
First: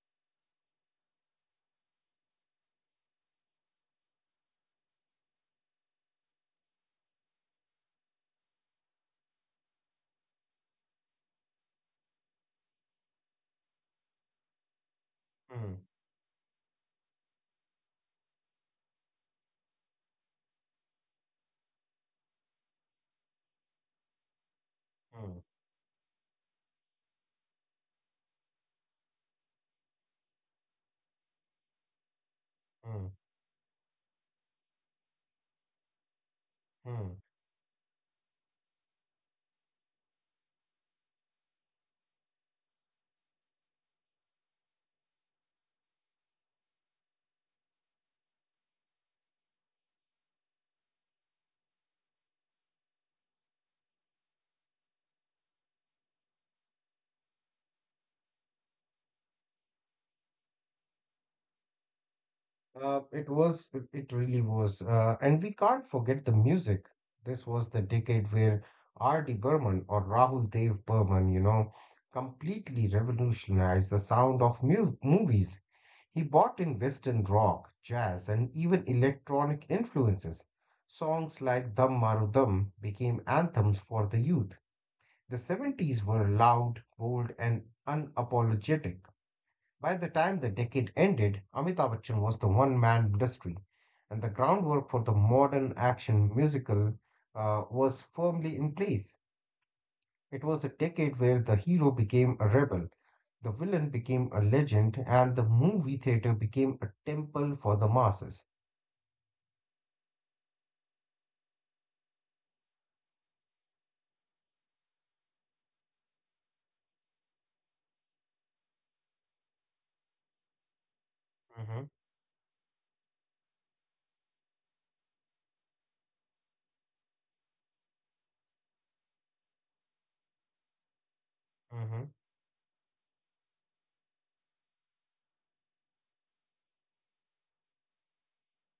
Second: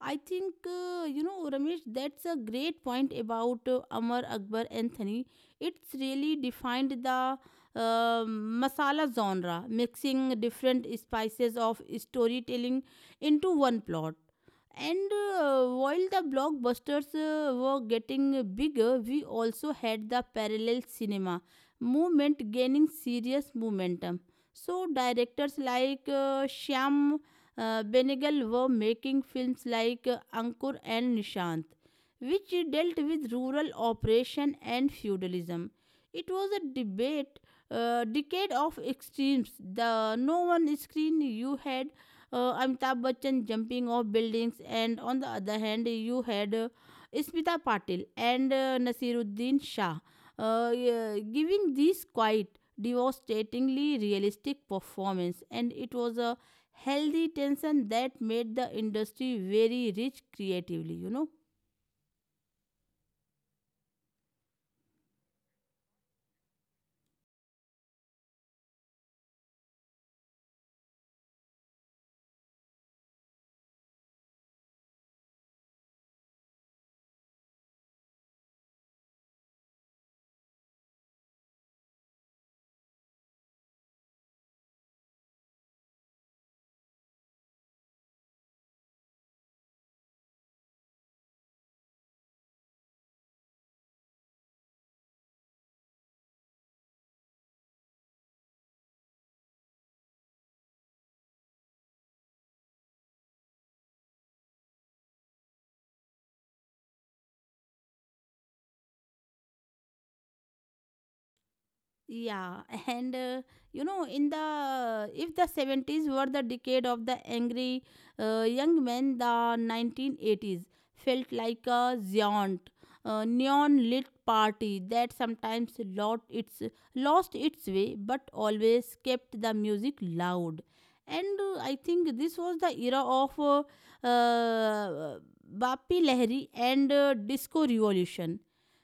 Speaker 1: I think, you know, Ramesh, that's a great point about Amar Akbar Anthony. It's really defined the masala genre, mixing different spices of storytelling into one plot. And
Speaker 2: Hmm,
Speaker 1: while the blockbusters were getting bigger, we also had the parallel cinema movement gaining serious momentum. So,
Speaker 2: hmm,
Speaker 1: directors like Shyam Benegal were making films like Ankur and Nishant, which dealt
Speaker 2: hmm,
Speaker 1: with rural oppression and feudalism. It was a
Speaker 2: hmm.
Speaker 1: decade of extremes. The no one screen you had Amitabh Bachchan jumping off buildings, and on the other hand, you had Smita Patil and Nasiruddin Shah, yeah, giving these quite devastatingly realistic performance, and it was a healthy tension that made the industry very rich creatively. You know.
Speaker 2: It really was. And we can't forget the music. This was the decade where R.D. Burman, or Rahul Dev Burman, you know, completely revolutionized the sound of mu movies. He brought in Western rock, jazz, and even electronic influences. Songs like Dum Maru Dum became anthems for the youth. The 70s were loud, bold, and unapologetic. By the time the decade ended, Amitabh Bachchan was the one man industry, and the groundwork for the modern action musical was firmly in place. It was a decade where the hero became a rebel, the villain became a legend, and the movie theater became a temple for the masses.
Speaker 1: Yeah. And you know, in the if the 70s were the decade of the angry young men, the 1980s felt like a
Speaker 2: Hmm,
Speaker 1: giant neon lit party that sometimes lost its way, but always kept the music loud. And I
Speaker 2: hmm,
Speaker 1: think this was the era of uh, Bapi Lahiri and disco revolution.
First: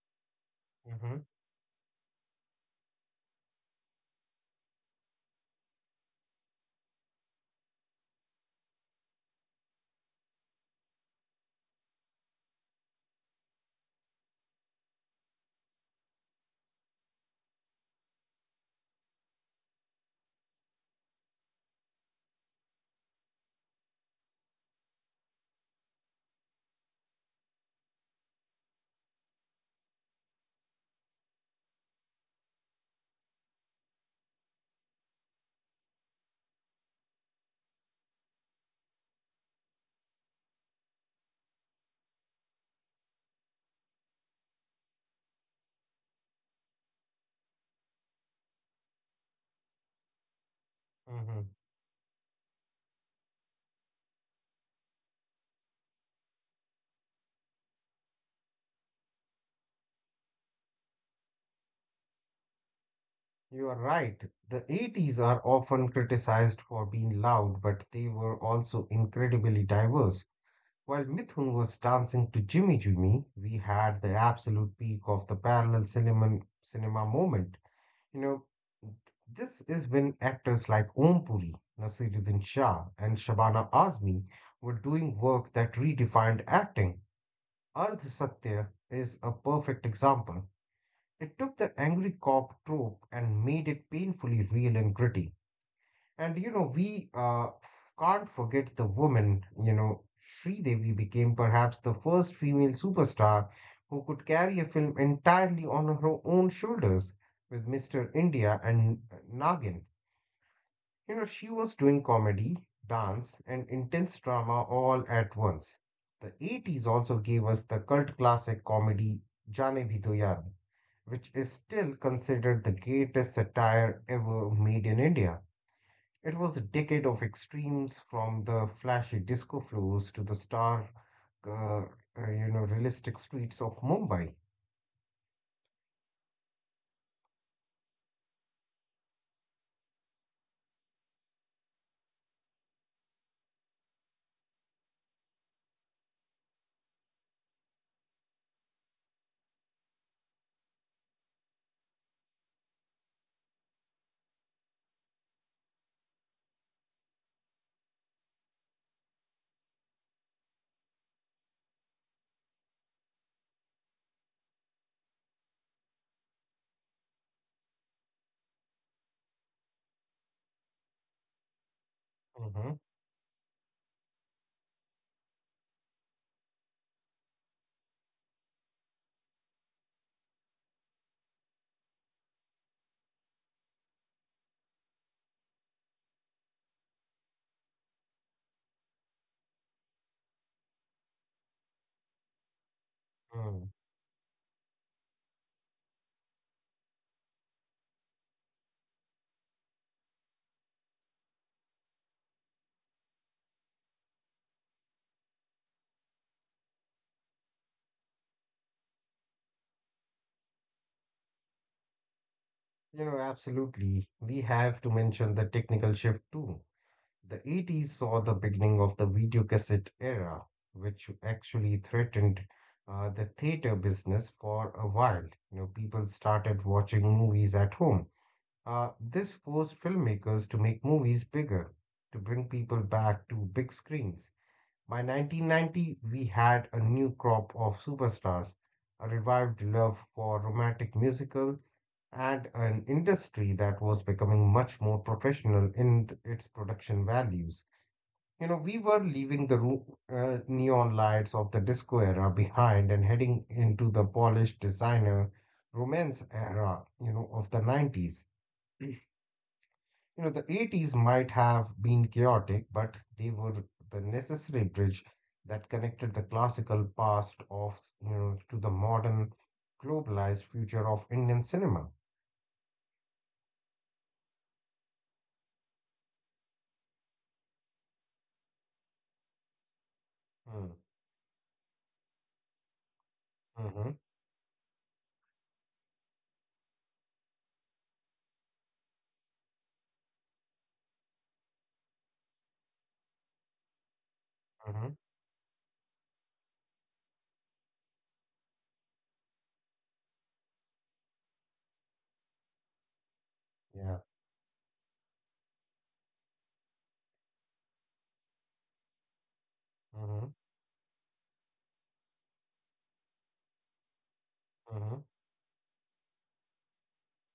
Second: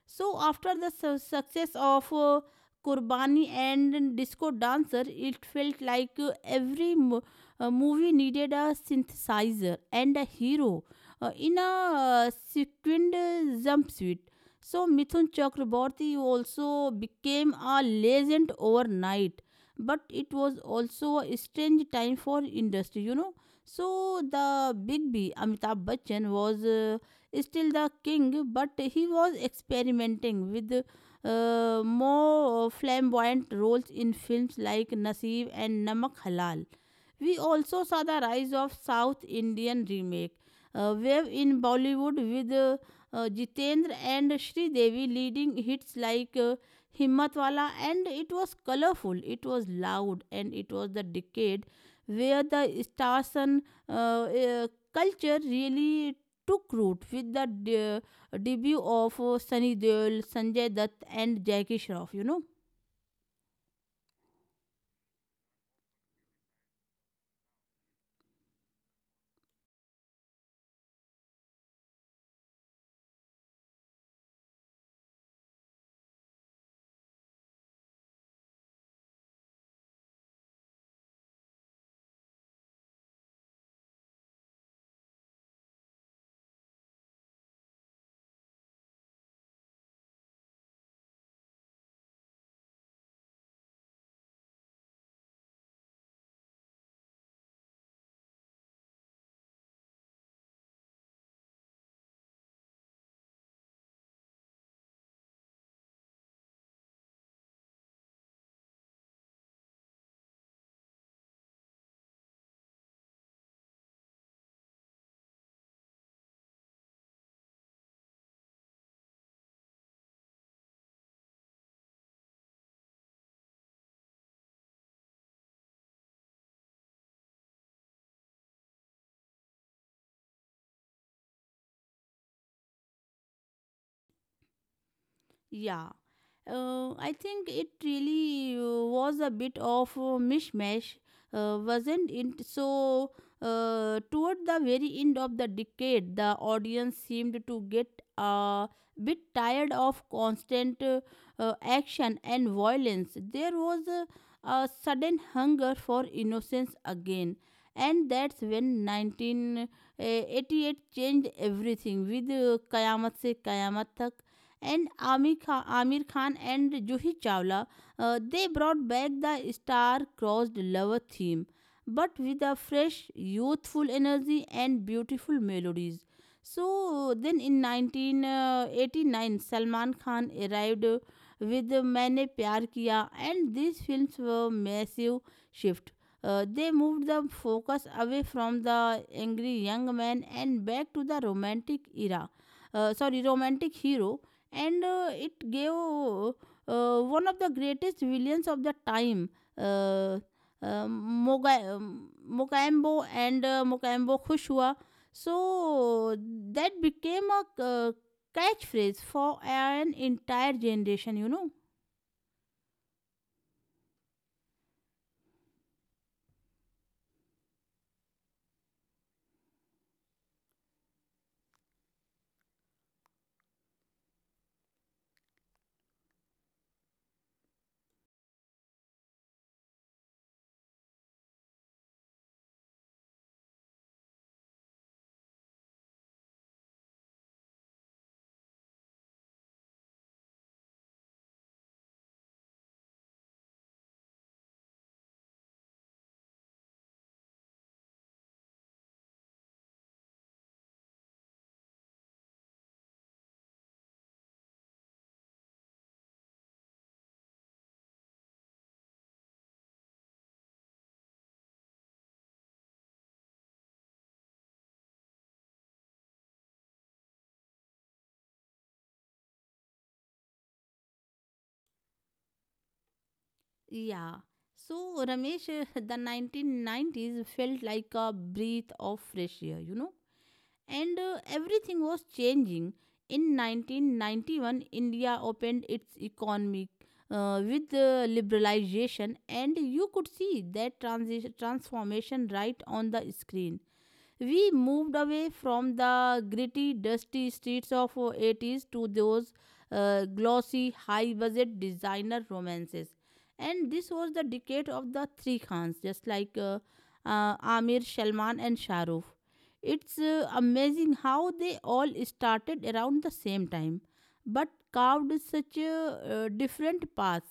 Speaker 1: So after the
Speaker 2: hmm,
Speaker 1: success of Kurbani and disco dancer, it felt like every movie needed a synthesizer and a hero in a sequined jumpsuit. So Mithun Chakraborty also became a legend overnight, but it was also a strange time for industry, you know. So the Big B Amitabh Bachchan was still the king, but he was experimenting with more flamboyant roles in films like Naseeb and Namak Halal. We also saw the rise of South Indian remake wave in Bollywood with Jitendra and Sri Devi leading hits like Himmatwala, and it was colorful, it was loud, and it was the
Speaker 2: hmm.
Speaker 1: decade where the stars and uh, uh, culture really took root with the debut of Sunny Deol, Sanjay Dutt, and Jackie Shroff, you know.
Speaker 2: You are right. The 80s are often criticized for being loud, but they were also incredibly diverse. While Mithun was dancing to Jimmy Jimmy, we had the absolute peak of the parallel cinema moment. You know, this is when actors like Om Puri, Nasiruddin Shah, and Shabana Azmi were doing work that redefined acting. Ardh Satya is a perfect example. It took the angry cop trope and made it painfully real and gritty. And you know, we can't forget the woman, you know, Sridevi became perhaps the first female superstar who could carry a film entirely on her own shoulders with Mr. India and Nagin. You know, she was doing comedy, dance, and intense drama all at once. The 80s also gave us the cult classic comedy Jaane Bhi Do Yaar, which is still considered the greatest satire ever made in India. It was a decade of extremes, from the flashy disco floors to the stark, uh, uh, you know, realistic streets of Mumbai.
Speaker 1: Yeah, I think it really was a bit of a mishmash, wasn't it? So, toward the very end of the decade, the audience seemed to get a bit tired of constant action and violence. There was a sudden hunger for innocence again. And that's when 1988 changed everything with Kayamat se Kayamat Tak and Amir Khan and Juhi Chawla. They brought back the star-crossed lover theme, but with a
Speaker 2: Mhm,
Speaker 1: fresh, youthful energy and beautiful melodies. So then in 1989, Salman Khan arrived with Maine Pyar Kiya, and these films were massive shift. They moved the focus away from the angry young man and back to the romantic era.
Speaker 2: mm.
Speaker 1: Romantic hero, and it gave one of the greatest villains of the time, uh, Mokambo and Mokambo Khushwa. So that became a catchphrase for an entire generation, you know.
Speaker 2: You know, absolutely. We have to mention the technical shift too. The 80s saw the beginning of the video cassette era, which actually threatened the theater business for a while. You know, people started watching movies at home. This forced filmmakers to make movies bigger, to bring people back to big screens. By 1990, we had a new crop of superstars, a revived love for romantic musical, and an industry that was becoming much more professional in its production values. You know, we were leaving the neon lights of the disco era behind and heading into the polished designer romance era, you know, of the 90s. You know, the 80s might have been chaotic, but they were the necessary bridge that connected the classical past of, you know, to the modern globalized future of Indian cinema.
Speaker 1: Yeah. So Ramesh, the 1990s felt like a breath of fresh air, you know.
Speaker 2: Mm,
Speaker 1: And everything was changing. In
Speaker 2: mm-hmm,
Speaker 1: 1991, India opened its economy with liberalization, and you could see that transformation right on the screen. We
Speaker 2: mm-hmm,
Speaker 1: moved away from the gritty, dusty streets of 80s to those glossy, high budget designer romances. And this
Speaker 2: yeah,
Speaker 1: was the decade of the three Khans, just like Amir, Salman, and Shah Rukh. It's
Speaker 2: mm-hmm,
Speaker 1: amazing how they all started around the same time, but
Speaker 2: mm-hmm,
Speaker 1: carved such a different path.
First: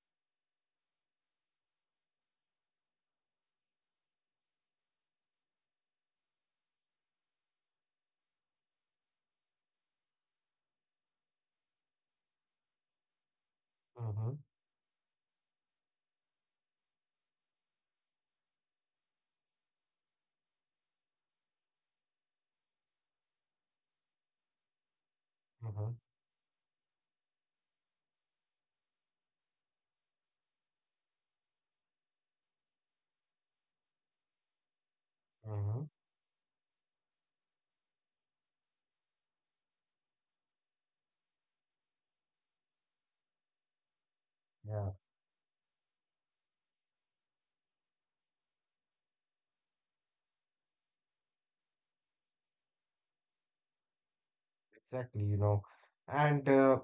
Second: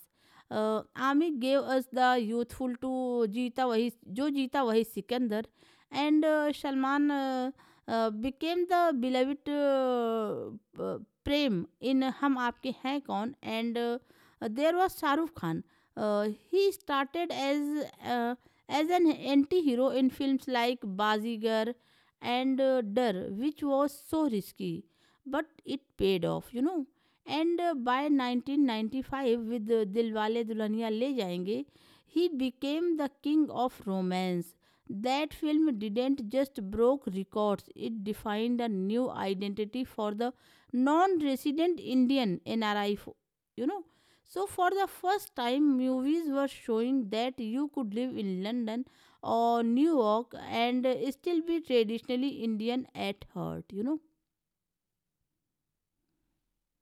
Speaker 1: Amir gave us the youthful Jo Jeeta Wahi Sikandar, and Salman, became the beloved Prem in Hum Aapke Hain Kaun, and
Speaker 2: mm-hmm,
Speaker 1: there was Shahrukh Khan. He started uh, as an anti-hero in films like Bazigar and Dar, which was so risky, but it
Speaker 2: mm-hmm,
Speaker 1: paid off, you know. And by 1995, with Dilwale Dulhania Le Jayenge, he became the king of romance. That film
Speaker 2: mm-hmm,
Speaker 1: didn't just broke records, it defined a new identity for the non-resident Indian, NRI, you know. So for the
Speaker 2: yeah,
Speaker 1: first time movies were showing that you could live in London or New York and still be traditionally Indian at heart, you know.
Speaker 2: exactly, you know. And,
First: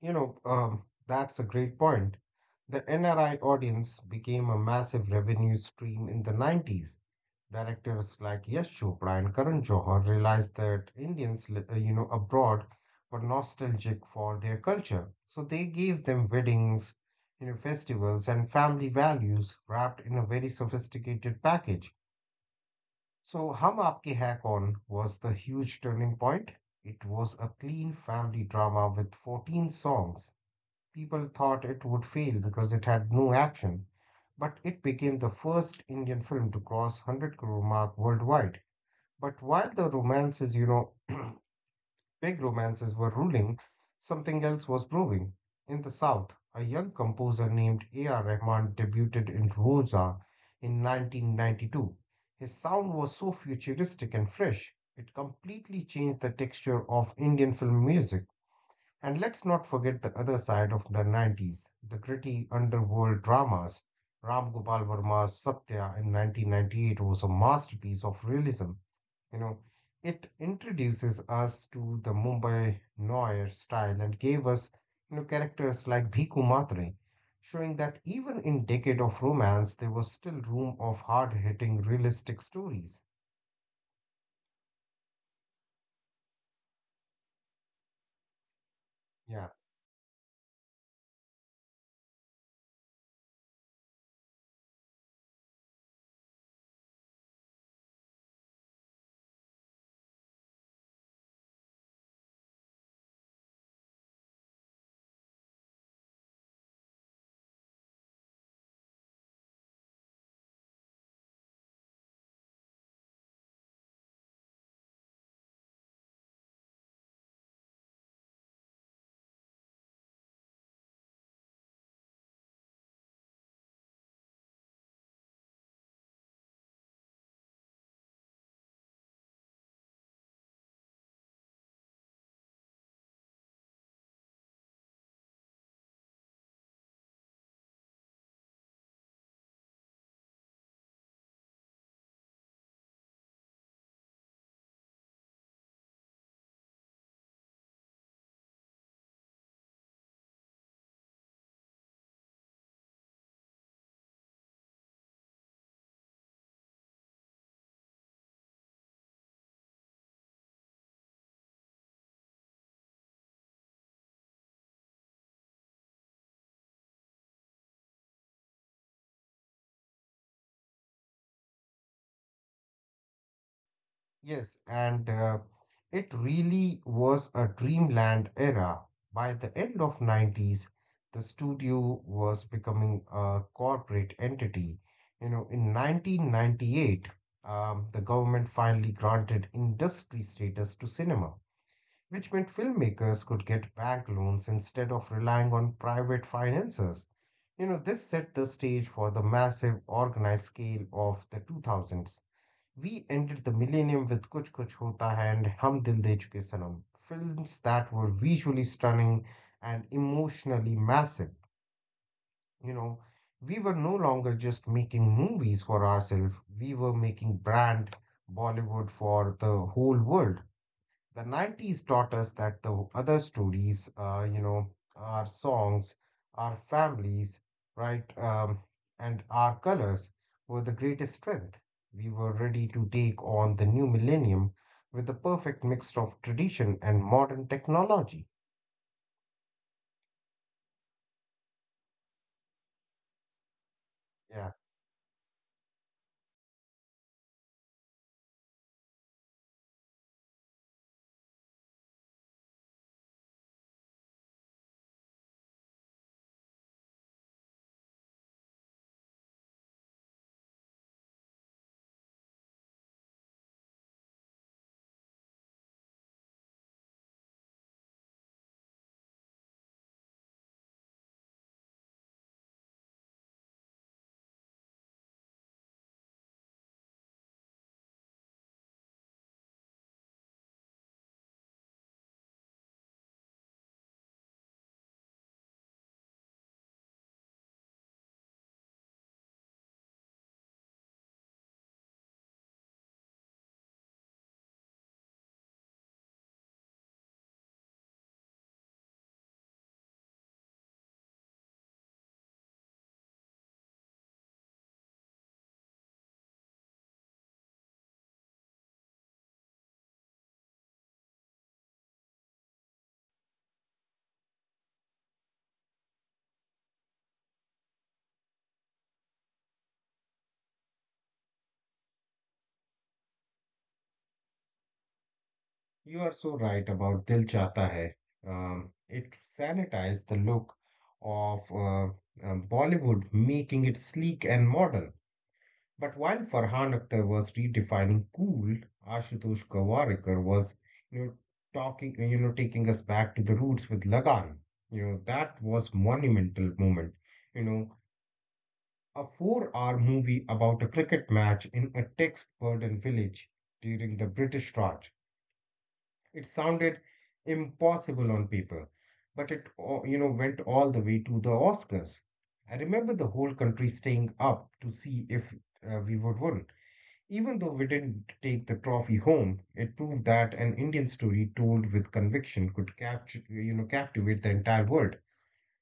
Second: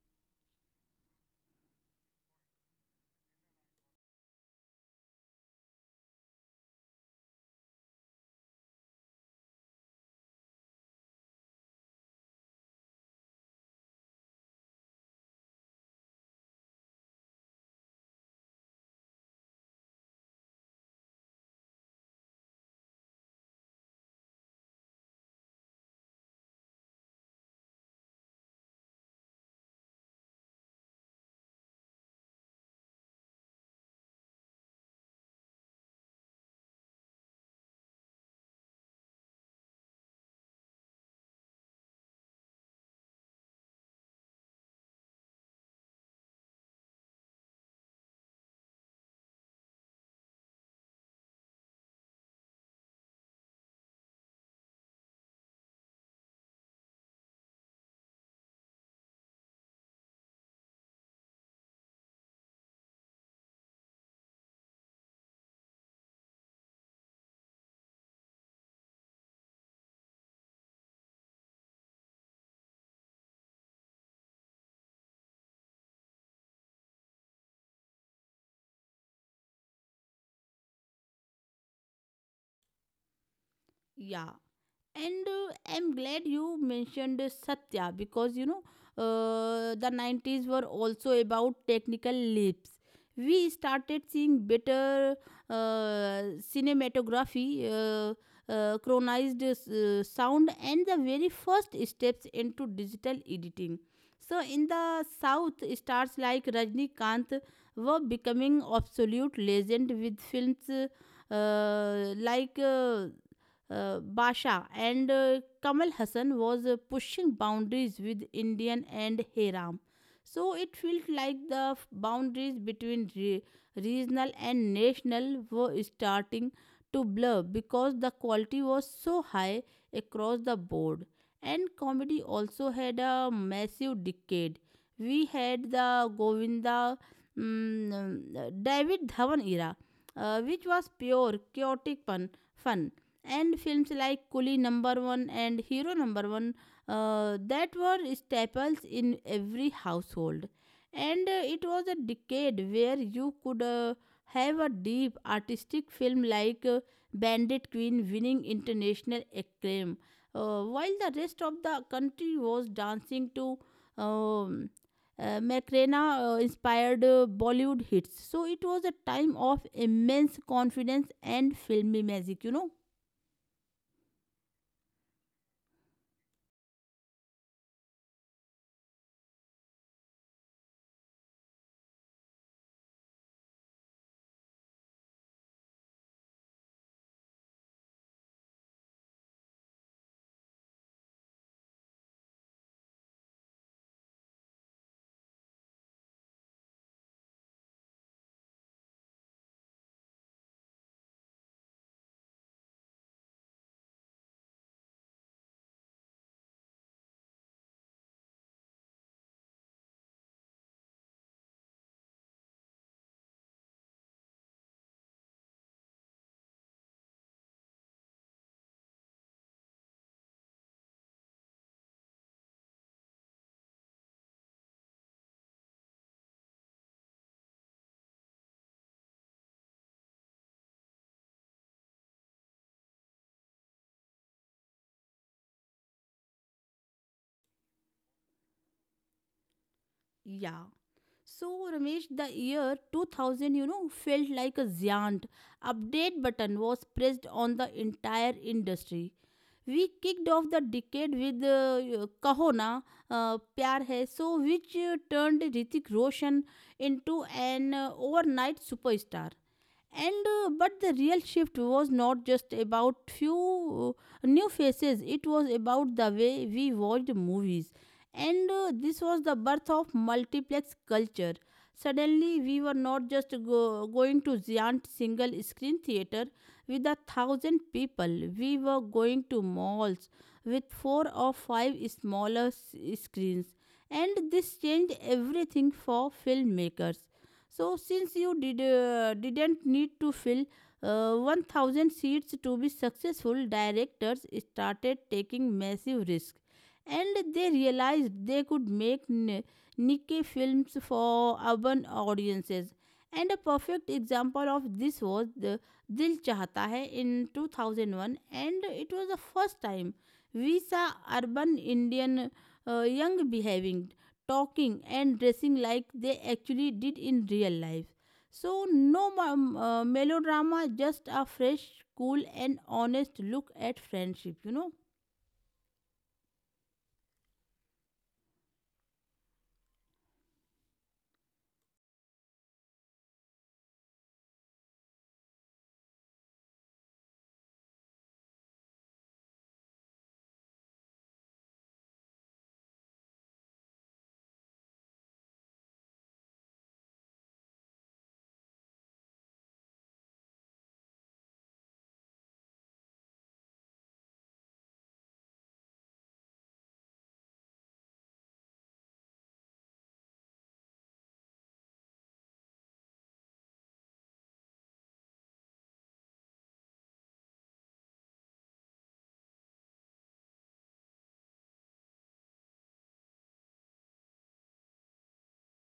Speaker 2: you know, that's a great point. The NRI audience became a massive revenue stream in the 90s. Directors like Yash Chopra and Karan Johar realized that Indians, you know, abroad were nostalgic for their culture. So they gave them weddings, you know, festivals and family values wrapped in a very sophisticated package. So Hum Aapke Hai Kaun was the huge turning point. It was a clean family drama with 14 songs. People thought it would fail because it had no action, but it became the first Indian film to cross 100 crore mark worldwide. But while the romances, you know, big romances were ruling, something else was brewing. In the South, a young composer named A.R. Rahman debuted in Rosa in 1992. His sound was so futuristic and fresh, it completely changed the texture of Indian film music. And let's not forget the other side of the 90s, the gritty underworld dramas. Ram Gopal Varma's Satya in 1998 was a masterpiece of realism. You know, it introduces us to the Mumbai Noir style and gave us, you know, characters like Bhikkhu Matre, showing that even in decade of romance, there was still room of hard-hitting, realistic stories.
Speaker 1: Yeah. And I'm glad you mentioned Satya, because, you know,
Speaker 2: Yeah.
Speaker 1: the 90s were also about technical leaps. We started seeing better uh, cinematography chronized sound, and the very first steps into digital editing. So in the south, stars like Rajnikant were becoming absolute legend with films like Basha, and Kamal Hassan was pushing boundaries with Indian and Hiram. So it felt like the boundaries between regional and national were starting to blur, because the quality was so high across the board. And comedy also had a massive decade. We had the Govinda, mm, David Dhawan era, which was pure chaotic fun, and films like Coolie Number One and Hero Number One that were staples in every household. And it was a decade where you could have a deep artistic film like Bandit Queen winning international acclaim, while the rest of the country was dancing to um, Macarena inspired Bollywood hits. So it was a time of immense confidence and filmy magic, you know.
Speaker 2: Yes, and it really was a dreamland era. By the end of 90s, the studio was becoming a corporate entity. You know, in 1998, the government finally granted industry status to cinema, which meant filmmakers could get bank loans instead of relying on private financiers. You know, this set the stage for the massive organized scale of the 2000s. We ended the millennium with Kuch Kuch Hota Hai and Hum Dil De Chuke Sanam, films that were visually stunning and emotionally massive. You know, we were no longer just making movies for ourselves, we were making brand Bollywood for the whole world. The 90s taught us that the other stories, you know, our songs, our families, right, and our colors were the greatest strength. We were ready to take on the new millennium with the perfect mix of tradition and modern technology.
Speaker 1: Yeah. So, Ramesh, the year 2000, you know, felt
Speaker 2: Yeah,
Speaker 1: like a giant update button was pressed on the entire industry. We kicked off the decade with Kahona Pyar Hai, which turned Ritik Roshan into an overnight superstar and but the real shift was not just about few new faces. It was about the way we watched movies, and this was the birth of multiplex culture. Suddenly we were not just going to giant single screen theater with a thousand people, we were going to malls with four or five smaller screens, and this changed everything for filmmakers. So since you didn't need to fill 1000 seats to be successful, directors started taking massive risk, and they realized they could make niche films for urban audiences. And a perfect example of this was the Dil Chahta Hai in 2001, and it was the first time we saw urban Indian young behaving, talking and dressing like they actually did in real life. So, no melodrama, just a fresh, cool, and honest look at friendship, you know.
Speaker 2: you are so right about Dil Chata Hai. It sanitized the look of Bollywood, making it sleek and modern. But while Farhan Akhtar was redefining cool, Ashutosh Gawarikar was, you know, you know, taking us back to the roots with Lagan. You know, that was monumental moment. You know, a 4-hour movie about a cricket match in a text-burdened village during the British Raj. It sounded impossible on paper, but you know, went all the way to the Oscars. I remember the whole country staying up to see if we would win. Even though we didn't take the trophy home, it proved that an Indian story told with conviction could capture, you know, captivate the entire world.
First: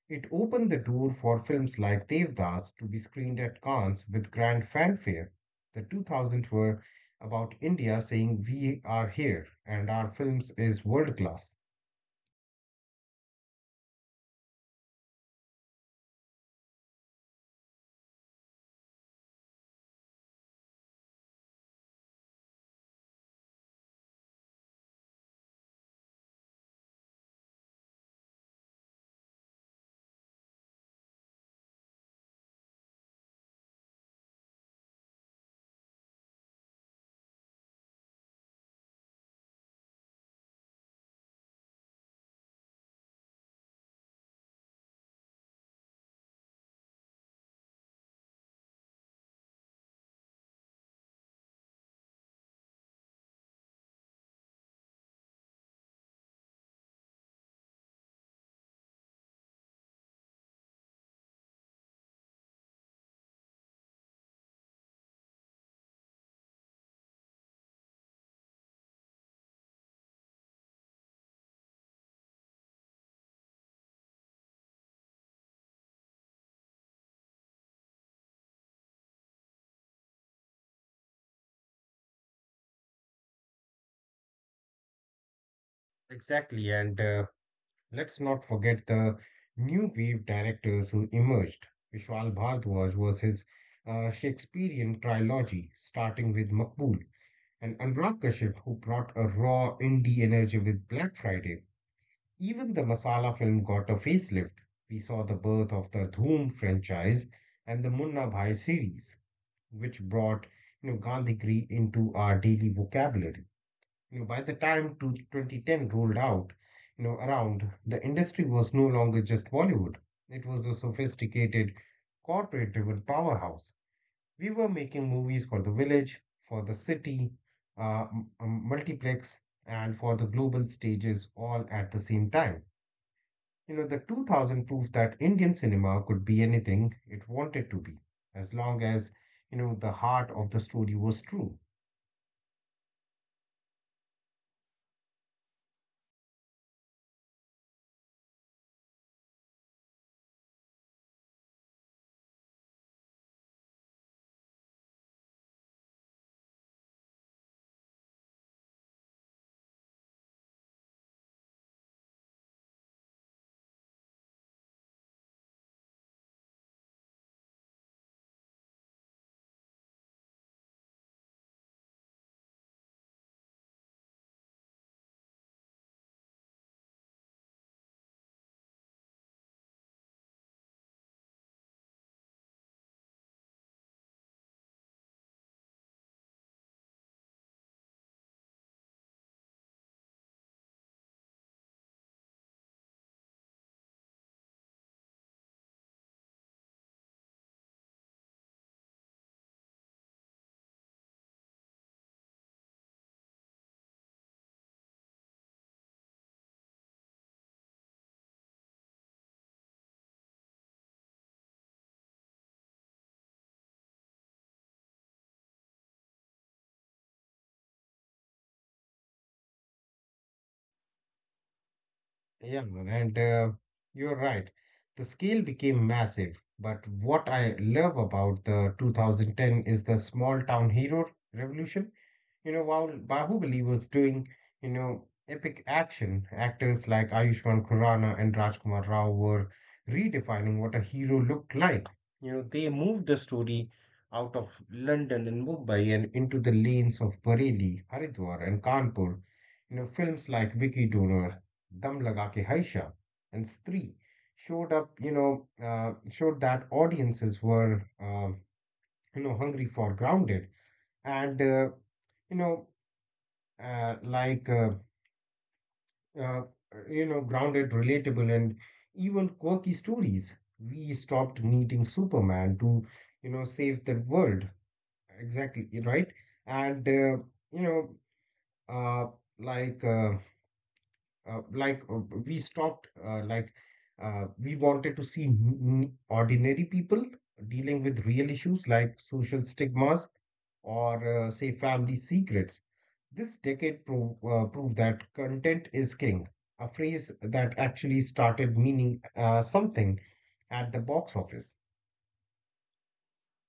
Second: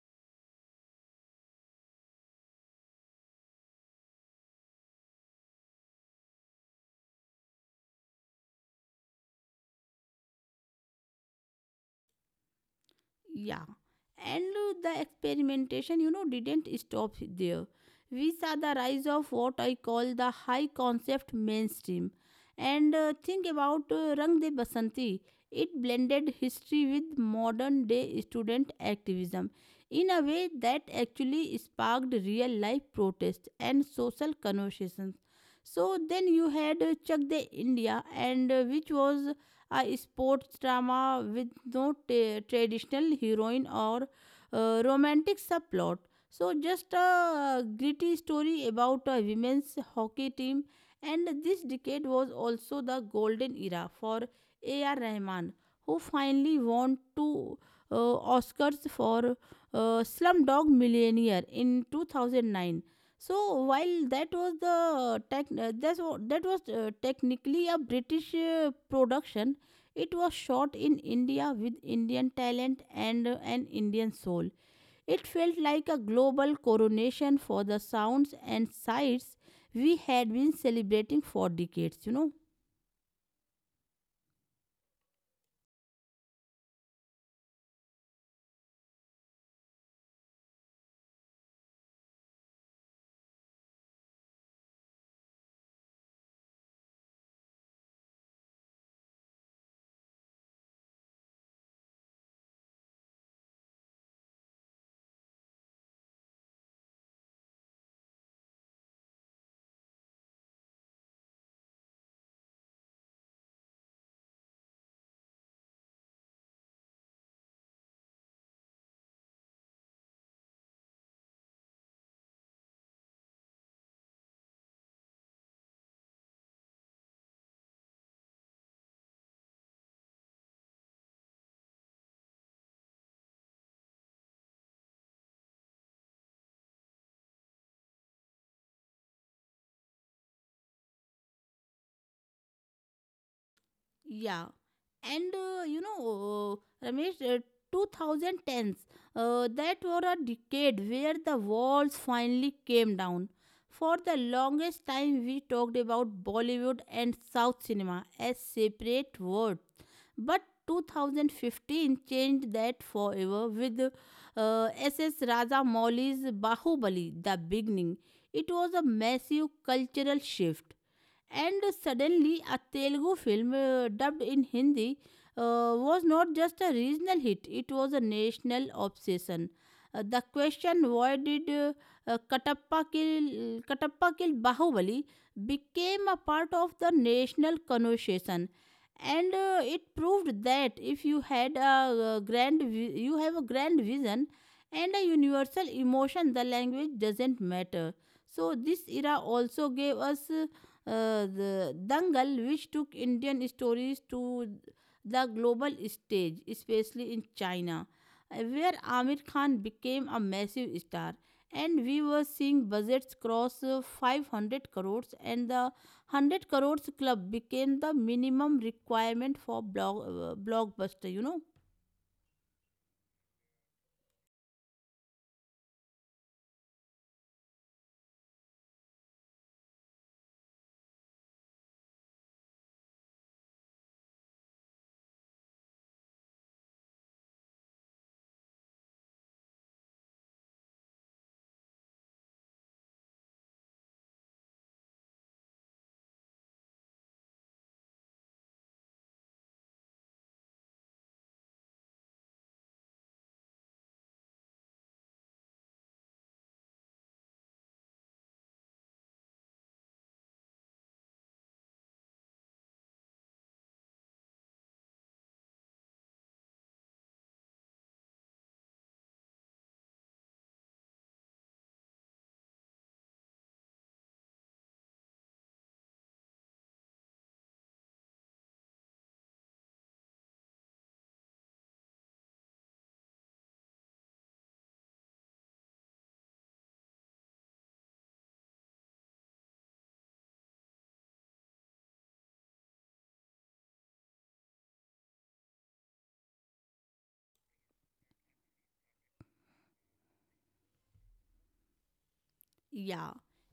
Speaker 2: It opened the door for films like Devdas to be screened at Cannes with grand fanfare. The 2000s were about India saying, "We are here, and our films is world class."
Speaker 1: Yeah. And the experimentation, didn't stop there. We saw the rise of what I call the high concept mainstream. And think about Rang De Basanti. It blended history with modern day student activism in a way that actually sparked real life protests and social conversations. So then you had Chak De India, and which was a sports drama with no traditional heroine or romantic subplot. So, just a gritty story about a women's hockey team. And this decade was also the golden era for A.R. Rahman, who finally won two Oscars for Slumdog Millionaire in 2009. So while that was the tech, that's, wa- that was technically a British production, it was shot in India with Indian talent and an Indian soul. It felt like a global coronation for the sounds and sights we had been celebrating for decades, you know.
Speaker 2: Exactly, and let's not forget the new wave directors who emerged. Vishal Bhardwaj was his Shakespearean trilogy, starting with Makbul, and Anurag Kashyap, who brought a raw indie energy with Black Friday. Even the masala film got a facelift. We saw the birth of the Dhoom franchise and the Munna Bhai series, which brought Gandhigiri into our daily vocabulary. By the time to 2010 rolled out, the industry was no longer just Bollywood. It was a sophisticated, corporate-driven powerhouse. We were making movies for the village, for the city, multiplex, and for the global stages all at the same time. You know, the 2000 proved that Indian cinema could be anything it wanted to be, as long as, the heart of the story was true.
Speaker 1: Yeah. And, Ramesh, 2010s, that were a decade where the walls finally came down. For the longest time, we talked about Bollywood and South cinema as separate worlds. But 2015 changed that forever with S.S. Rajamouli's Bahubali, The Beginning. It was a massive cultural shift, and suddenly, a Telugu film dubbed in Hindi was not just a regional hit, it was a national obsession. The question, why did Katappa kill Bahubali, became a part of the national conversation. And it proved that if you have a grand vision and a universal emotion, the language doesn't matter. So this era also gave us the Dangal, which took Indian stories to the global stage, especially in China, where Amir Khan became a massive star. And we were seeing budgets cross 500 crores, and the 100 crores club became the minimum requirement for blockbuster, you know.
Speaker 2: Yeah, man, and you're right. The scale became massive, but what I love about the 2010 is the small town hero revolution. You know, while Bahubali was doing, epic action, actors like Ayushmann Khurrana and Rajkumar Rao were redefining what a hero looked like. You know, they moved the story out of London and Mumbai and into the lanes of Bareilly, Haridwar, and Kanpur. You know, films like Vicky Donor, Dam Laga Ke Haisha, and Stree showed that audiences were, hungry for grounded and you know like uh, you know grounded, relatable, and even quirky stories. We stopped needing superman to save the world. Exactly, right. And you know uh, like uh, like we stopped like We wanted to see ordinary people dealing with real issues like social stigmas or, say, family secrets. This decade proved that content is king, a phrase that actually started meaning something at the box office.
Speaker 1: Yeah,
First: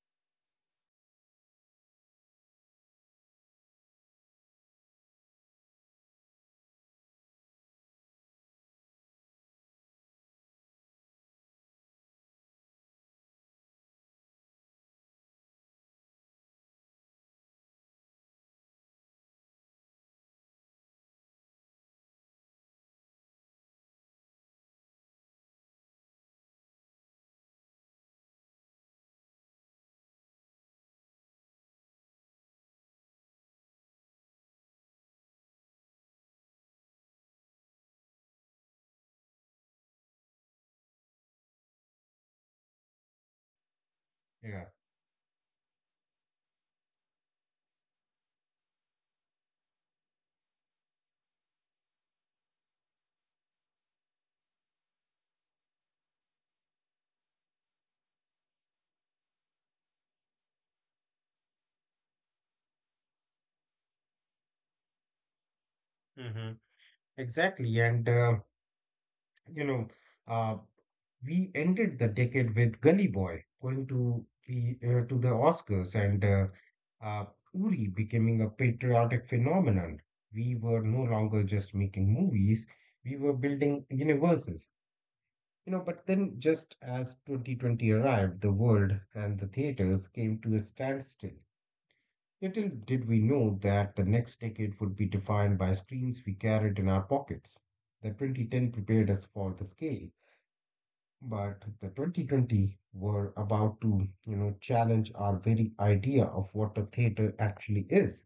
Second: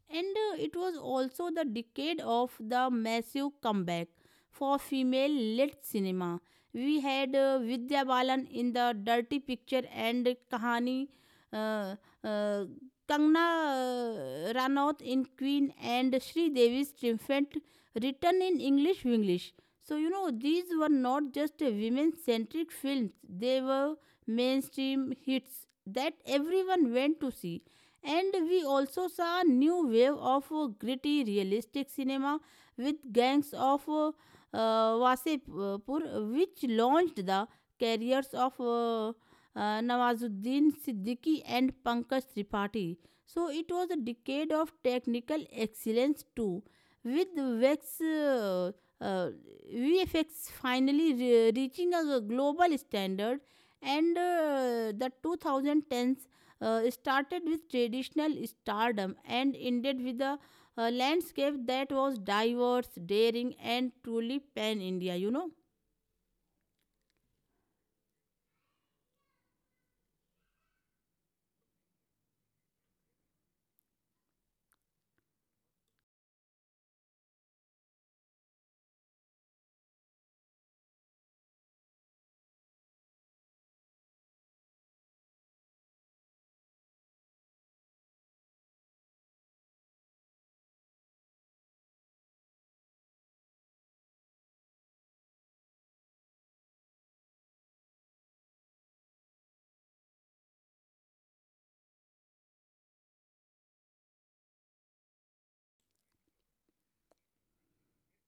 Speaker 1: and it was also the decade of the massive comeback for female led cinema. We had Vidya Balan in the Dirty Picture and Kahani, uh, uh, Kangna Ranaut in Queen, and Sri Devi's Triumphant return in English English. So, you know, these were not just women centric films, they were mainstream hits that everyone went to see. And we also saw a new wave of gritty realistic cinema with Gangs of Wasepur, which launched the careers of Nawazuddin Siddiqui and Pankaj Tripathi. So it was a decade
Speaker 2: Yeah,
Speaker 1: of technical excellence too, with VEX, uh, uh, VFX finally reaching a global standard, and the 2010s started with traditional stardom and ended with a landscape that was diverse, daring, and truly pan India, you know?
Speaker 2: hmm, exactly. You know, uh, we ended the decade with Gully Boy going to the Oscars and Uri becoming a patriotic phenomenon. We were no longer just making movies, we were building universes. You know, but then just as 2020 arrived, the world and the theaters came to a standstill. Little did we know that the next decade would be defined by screens we carried in our pockets. The 2010 prepared us for the scale, but the 2020 were about to, challenge our very idea of what a theater actually is.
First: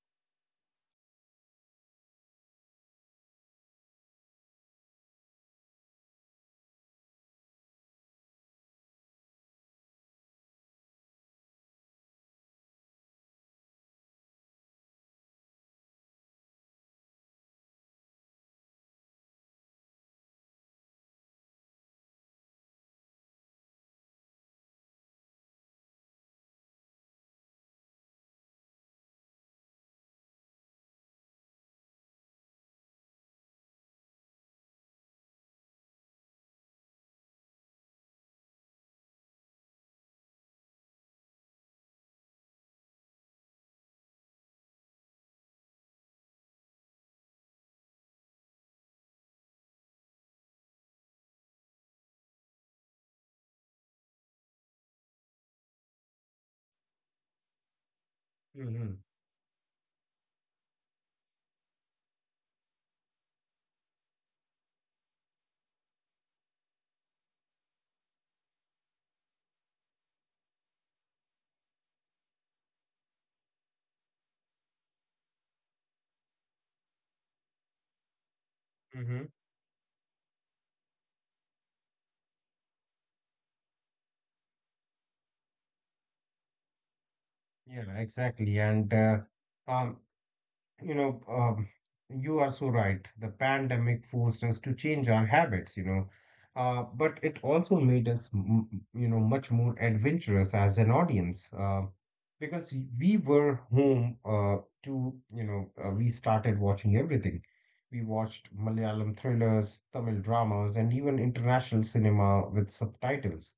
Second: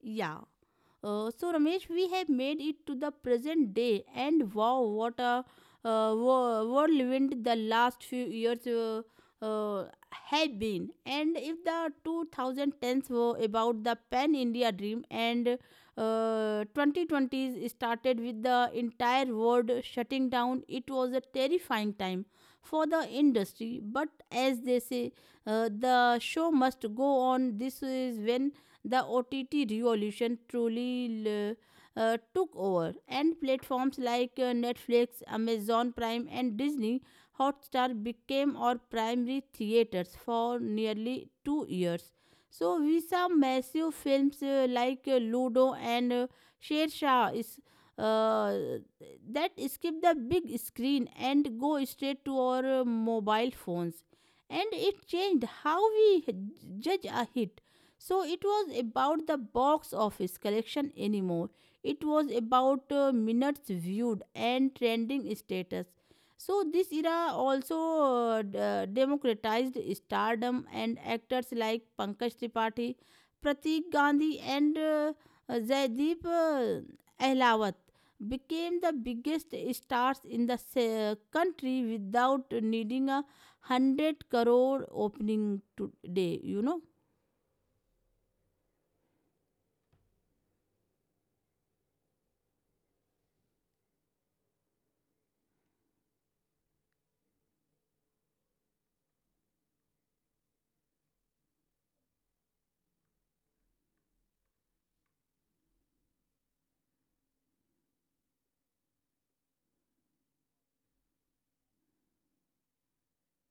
Speaker 1: Yeah. So Ramesh, we have made it to the present day, and wow, what a whirlwind the last few years uh, have been. And if the 2010s were about the Pan India dream, and 2020s started with the entire world shutting down, it was a terrifying time for the industry. But as they say, the show must go on. This is when the OTT revolution truly took over, and platforms like Netflix, Amazon Prime, and Disney Hotstar became our primary theaters for nearly 2 years. So we saw massive films like Ludo and Sher Shah is uh, that skip the big screen and go straight to our mobile phones, and it changed how we judge a hit. So it was
Speaker 2: Mm-hmm.
Speaker 1: about the box office collection anymore. It was about minutes viewed and trending status. So this era also democratized stardom, and actors like Pankaj Tripathi, Pratik Gandhi, and Zaideep Ahlawat became the
Speaker 2: Mm-hmm.
Speaker 1: biggest stars in the country without needing a 100 crore opening today, you know.
Speaker 2: Yeah, exactly. Um, You know, um, you are so right. The pandemic forced us to change our habits, but it also made us, much more adventurous as an audience because we were home. We started watching everything. We watched Malayalam thrillers, Tamil dramas, and even international cinema with subtitles.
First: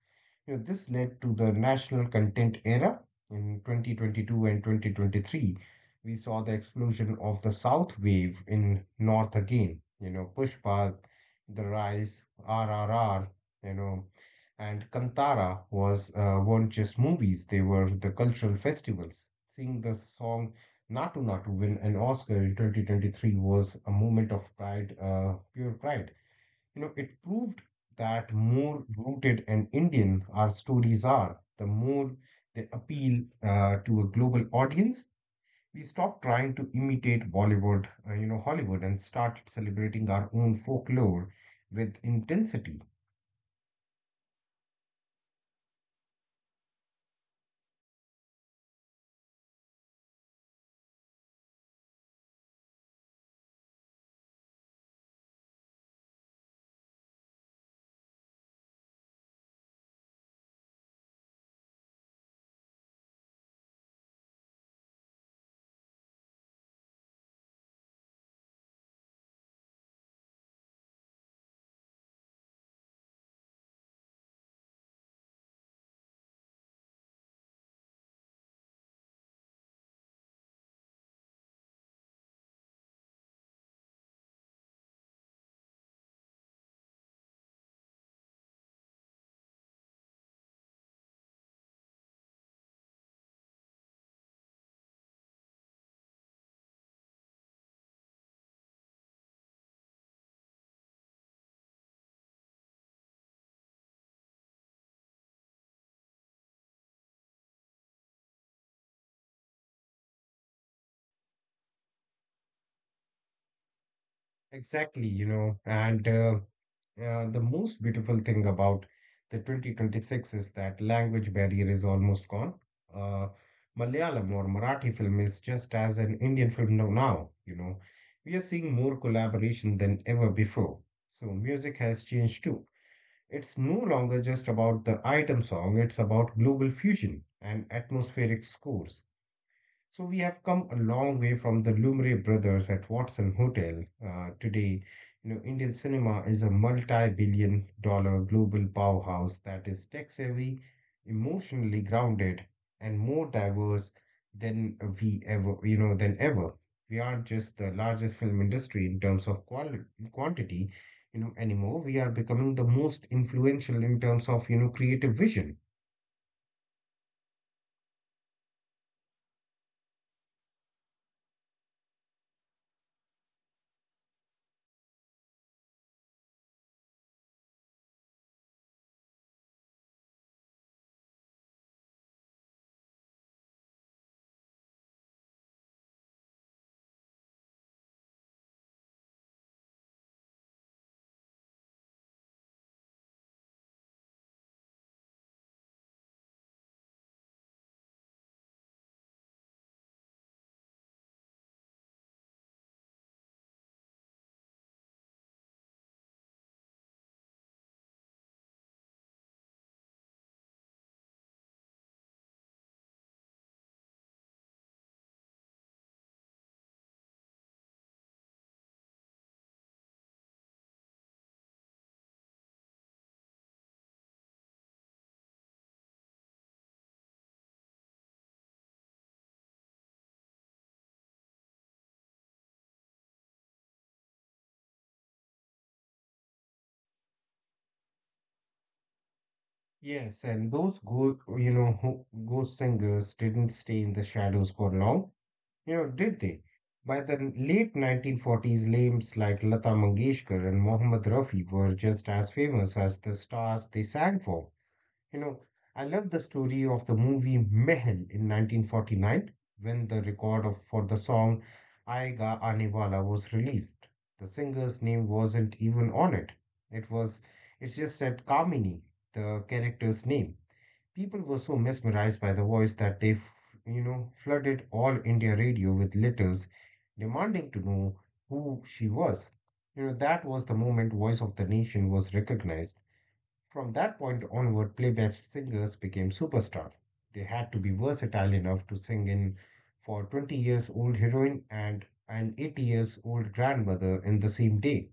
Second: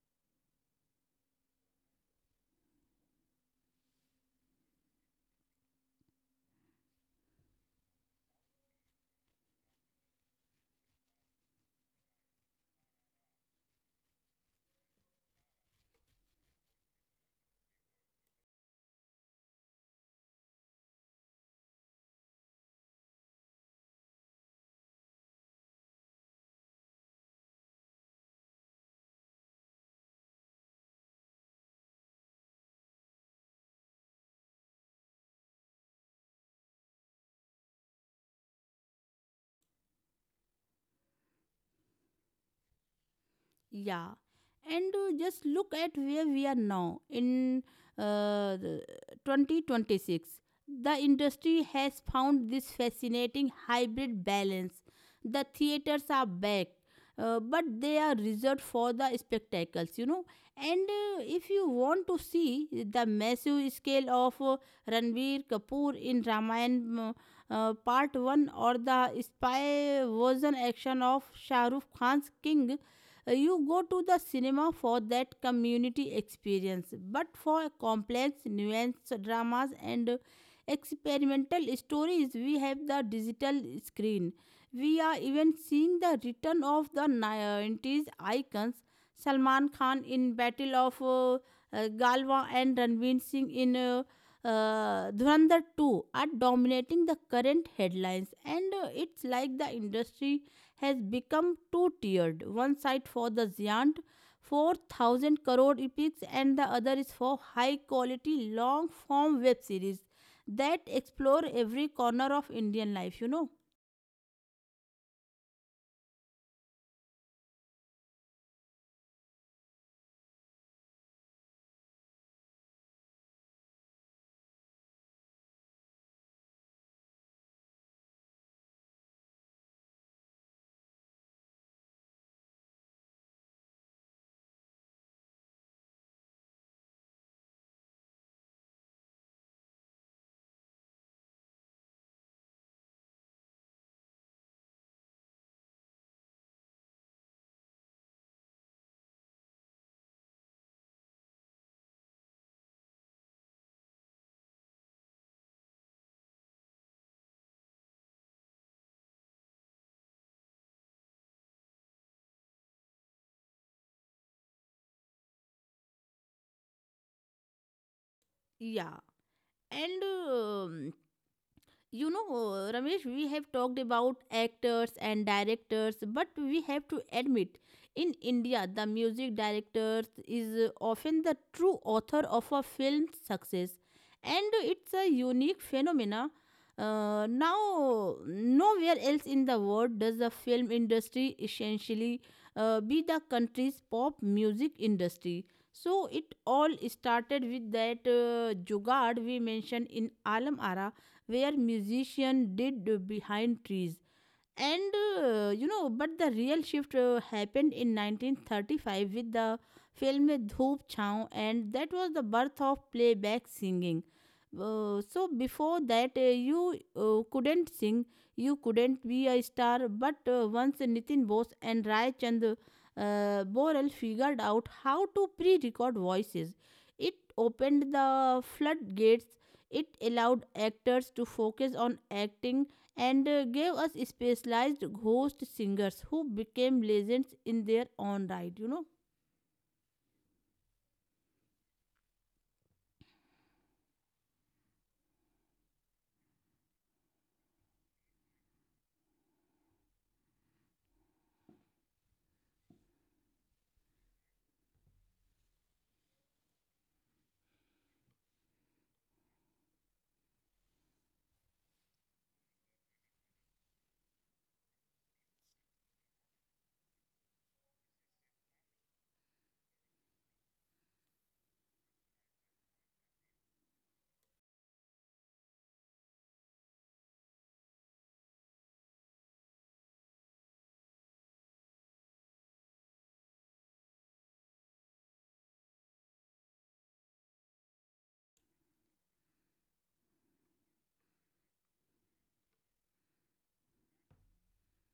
Speaker 2: You know, this led to the national content era in 2022 and 2023. We saw the explosion of the South wave in North again, you know, Pushpa, The Rise, RRR, you know, and Kantara was weren't just movies, they were the cultural festivals. Seeing the song Natu Natu win an Oscar in 2023 was a moment of pride, pure pride. You know, it proved that more rooted and Indian our stories are, the more they appeal to a global audience. We stopped trying to imitate Bollywood, Hollywood, and started celebrating our own folklore with intensity.
Speaker 1: Yeah, and just look at where we are now in the 2026. The industry has found this fascinating hybrid balance. The theaters are back, but they are reserved for the spectacles, you know. And if you want to see the massive scale of Ranveer Kapoor in Ramayan Part 1, or the spy version action of Shah Rukh Khan's King, you go to the cinema for that community experience. But for complex, nuanced dramas and experimental stories, we have the digital screen. We are even seeing the return of the 90s icons, Salman Khan in Battle of Galwa, and Ranveer Singh in Dhurandhar 2 are dominating the current headlines, and it's like the industry has become two tiered, one side for the giant 4000 crore epics, and the other is for high quality long form web series that explore every corner of Indian life, you know.
Speaker 2: Exactly, you know, and the most beautiful thing about the 2026 is that language barrier is almost gone. Uh, Malayalam or Marathi film is just as an Indian film now, now, you know. We are seeing more collaboration than ever before. So music has changed too. It's no longer just about the item song, it's about global fusion and atmospheric scores. So we have come a long way from the Lumiere brothers at Watson Hotel. Today, Indian cinema is a multi-billion dollar global powerhouse that is tech-savvy, emotionally grounded, and more diverse than we ever, than ever. We are just the largest film industry in terms of quality, quantity, anymore. We are becoming the most influential in terms of, creative vision.
Speaker 1: Yeah, and you know, Ramesh, we have talked about actors and directors, but we have to admit, in India, the music directors is often the true author of a film's success, and it's a unique phenomena. Nowhere else in the world does the film industry essentially be the country's pop music industry. So it all started with that jugaad we mentioned in Alam Ara, where musician did behind trees, and you know, but the real shift happened in 1935 with the film Dhoop Chhaon," and that was the birth of playback singing. So before that, you couldn't sing, you couldn't be a star. But once Nitin Bose and Rai Chand Borel figured out how to pre-record voices, it opened the floodgates. It allowed actors to focus on acting, and gave us specialized ghost singers who became legends in their own right, you know.
Speaker 2: Yes, and those go, you know, ho- ghost singers didn't stay in the shadows for long, did they? By the late 1940s, names like Lata Mangeshkar and Mohammed Rafi were just as famous as the stars they sang for. You know, I love the story of the movie Mehel in 1949 when the for the song Aayega Aane Wala was released. The singer's name wasn't even on it. It was, it's just that Kamini, the character's name. People were so mesmerized by the voice that they flooded all India radio with letters demanding to know who she was. You know, that was the moment Voice of the Nation was recognized. From that point onward, playback singers became superstars. They had to be versatile enough to sing in for 20 years old heroine and an 80 years old grandmother in the same day.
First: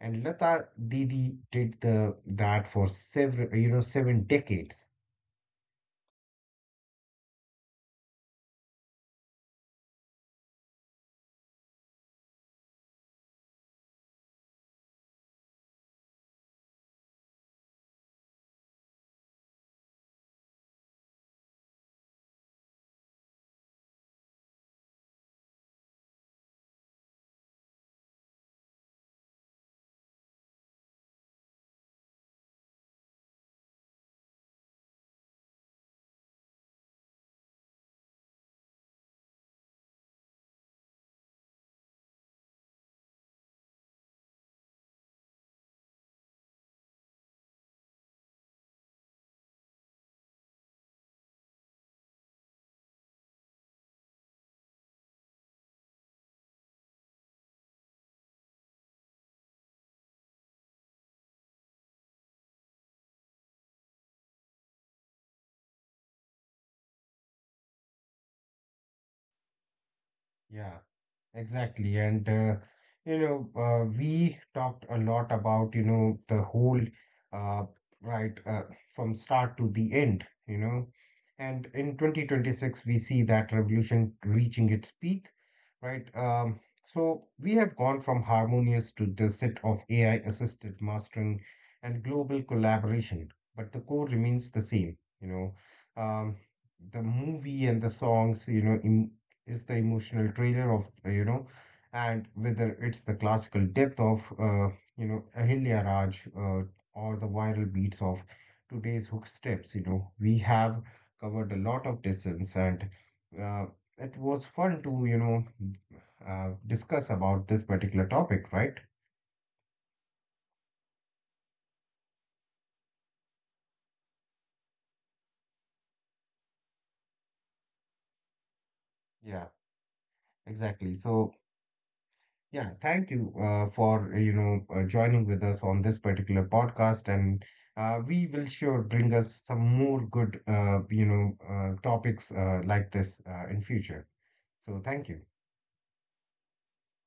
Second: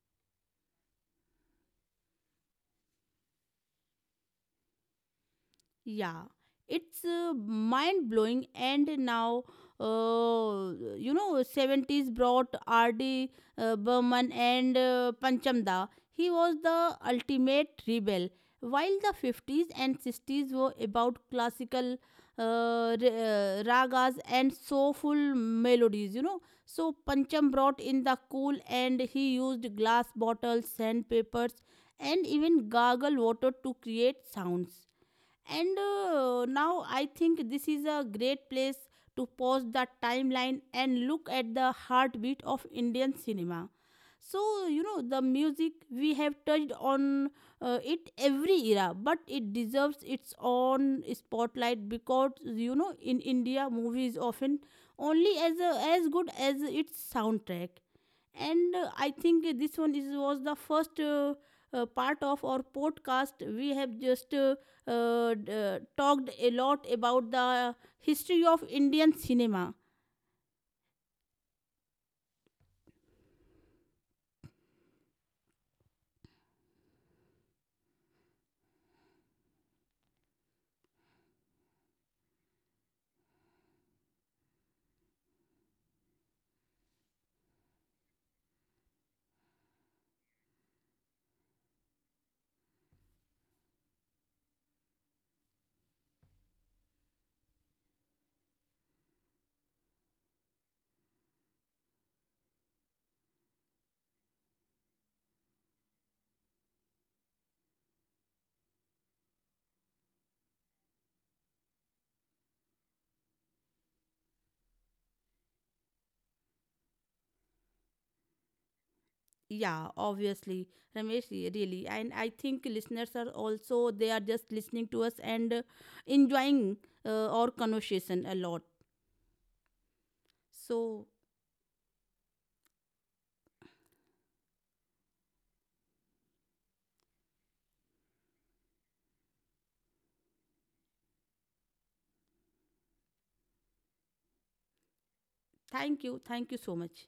Speaker 2: And Lata Didi did the that for several, seven decades.
Speaker 1: Yeah, it's mind blowing. And now, uh, you know, 70s brought R.D. Burman and Panchamda. He was the ultimate rebel. While the 50s and 60s were about classical ragas and soulful melodies, you know. So Pancham brought in the cool, and he used glass bottles, sandpapers, and even gargle water to create sounds. And now I think this is a great place to pause the timeline and look at the heartbeat of Indian cinema. So, you know, the music we have touched on it every era, but it deserves its own spotlight because, you know, in India, movies often only as, a, as good as its soundtrack. And I think this one is was the first part of our podcast. We have just talked a lot about the history of Indian cinema.
Speaker 2: Yeah. Exactly. We talked a lot about, uh, right, uh, from start to the end, you know. And in 2026, we see that revolution reaching its peak, right? So we have gone from harmonious to the set of AI assisted mastering and global collaboration, but the core remains the same, you know. Um, the movie and the songs, is the emotional trailer of and whether it's the classical depth of Ahilya Raj, or the viral beats of today's hook steps, we have covered a lot of distance, and uh, it was fun to, discuss about this particular topic, right?
Speaker 1: Yeah, obviously, Ramesh, really. And I think listeners are also, they are just listening to us and enjoying our conversation a lot.
Speaker 2: Yeah, exactly.
Speaker 1: So
Speaker 2: So yeah, thank you for joining with us on this particular podcast, and we will sure bring us some more good, topics like this in future. So thank you.
Speaker 1: thank you, thank you so much.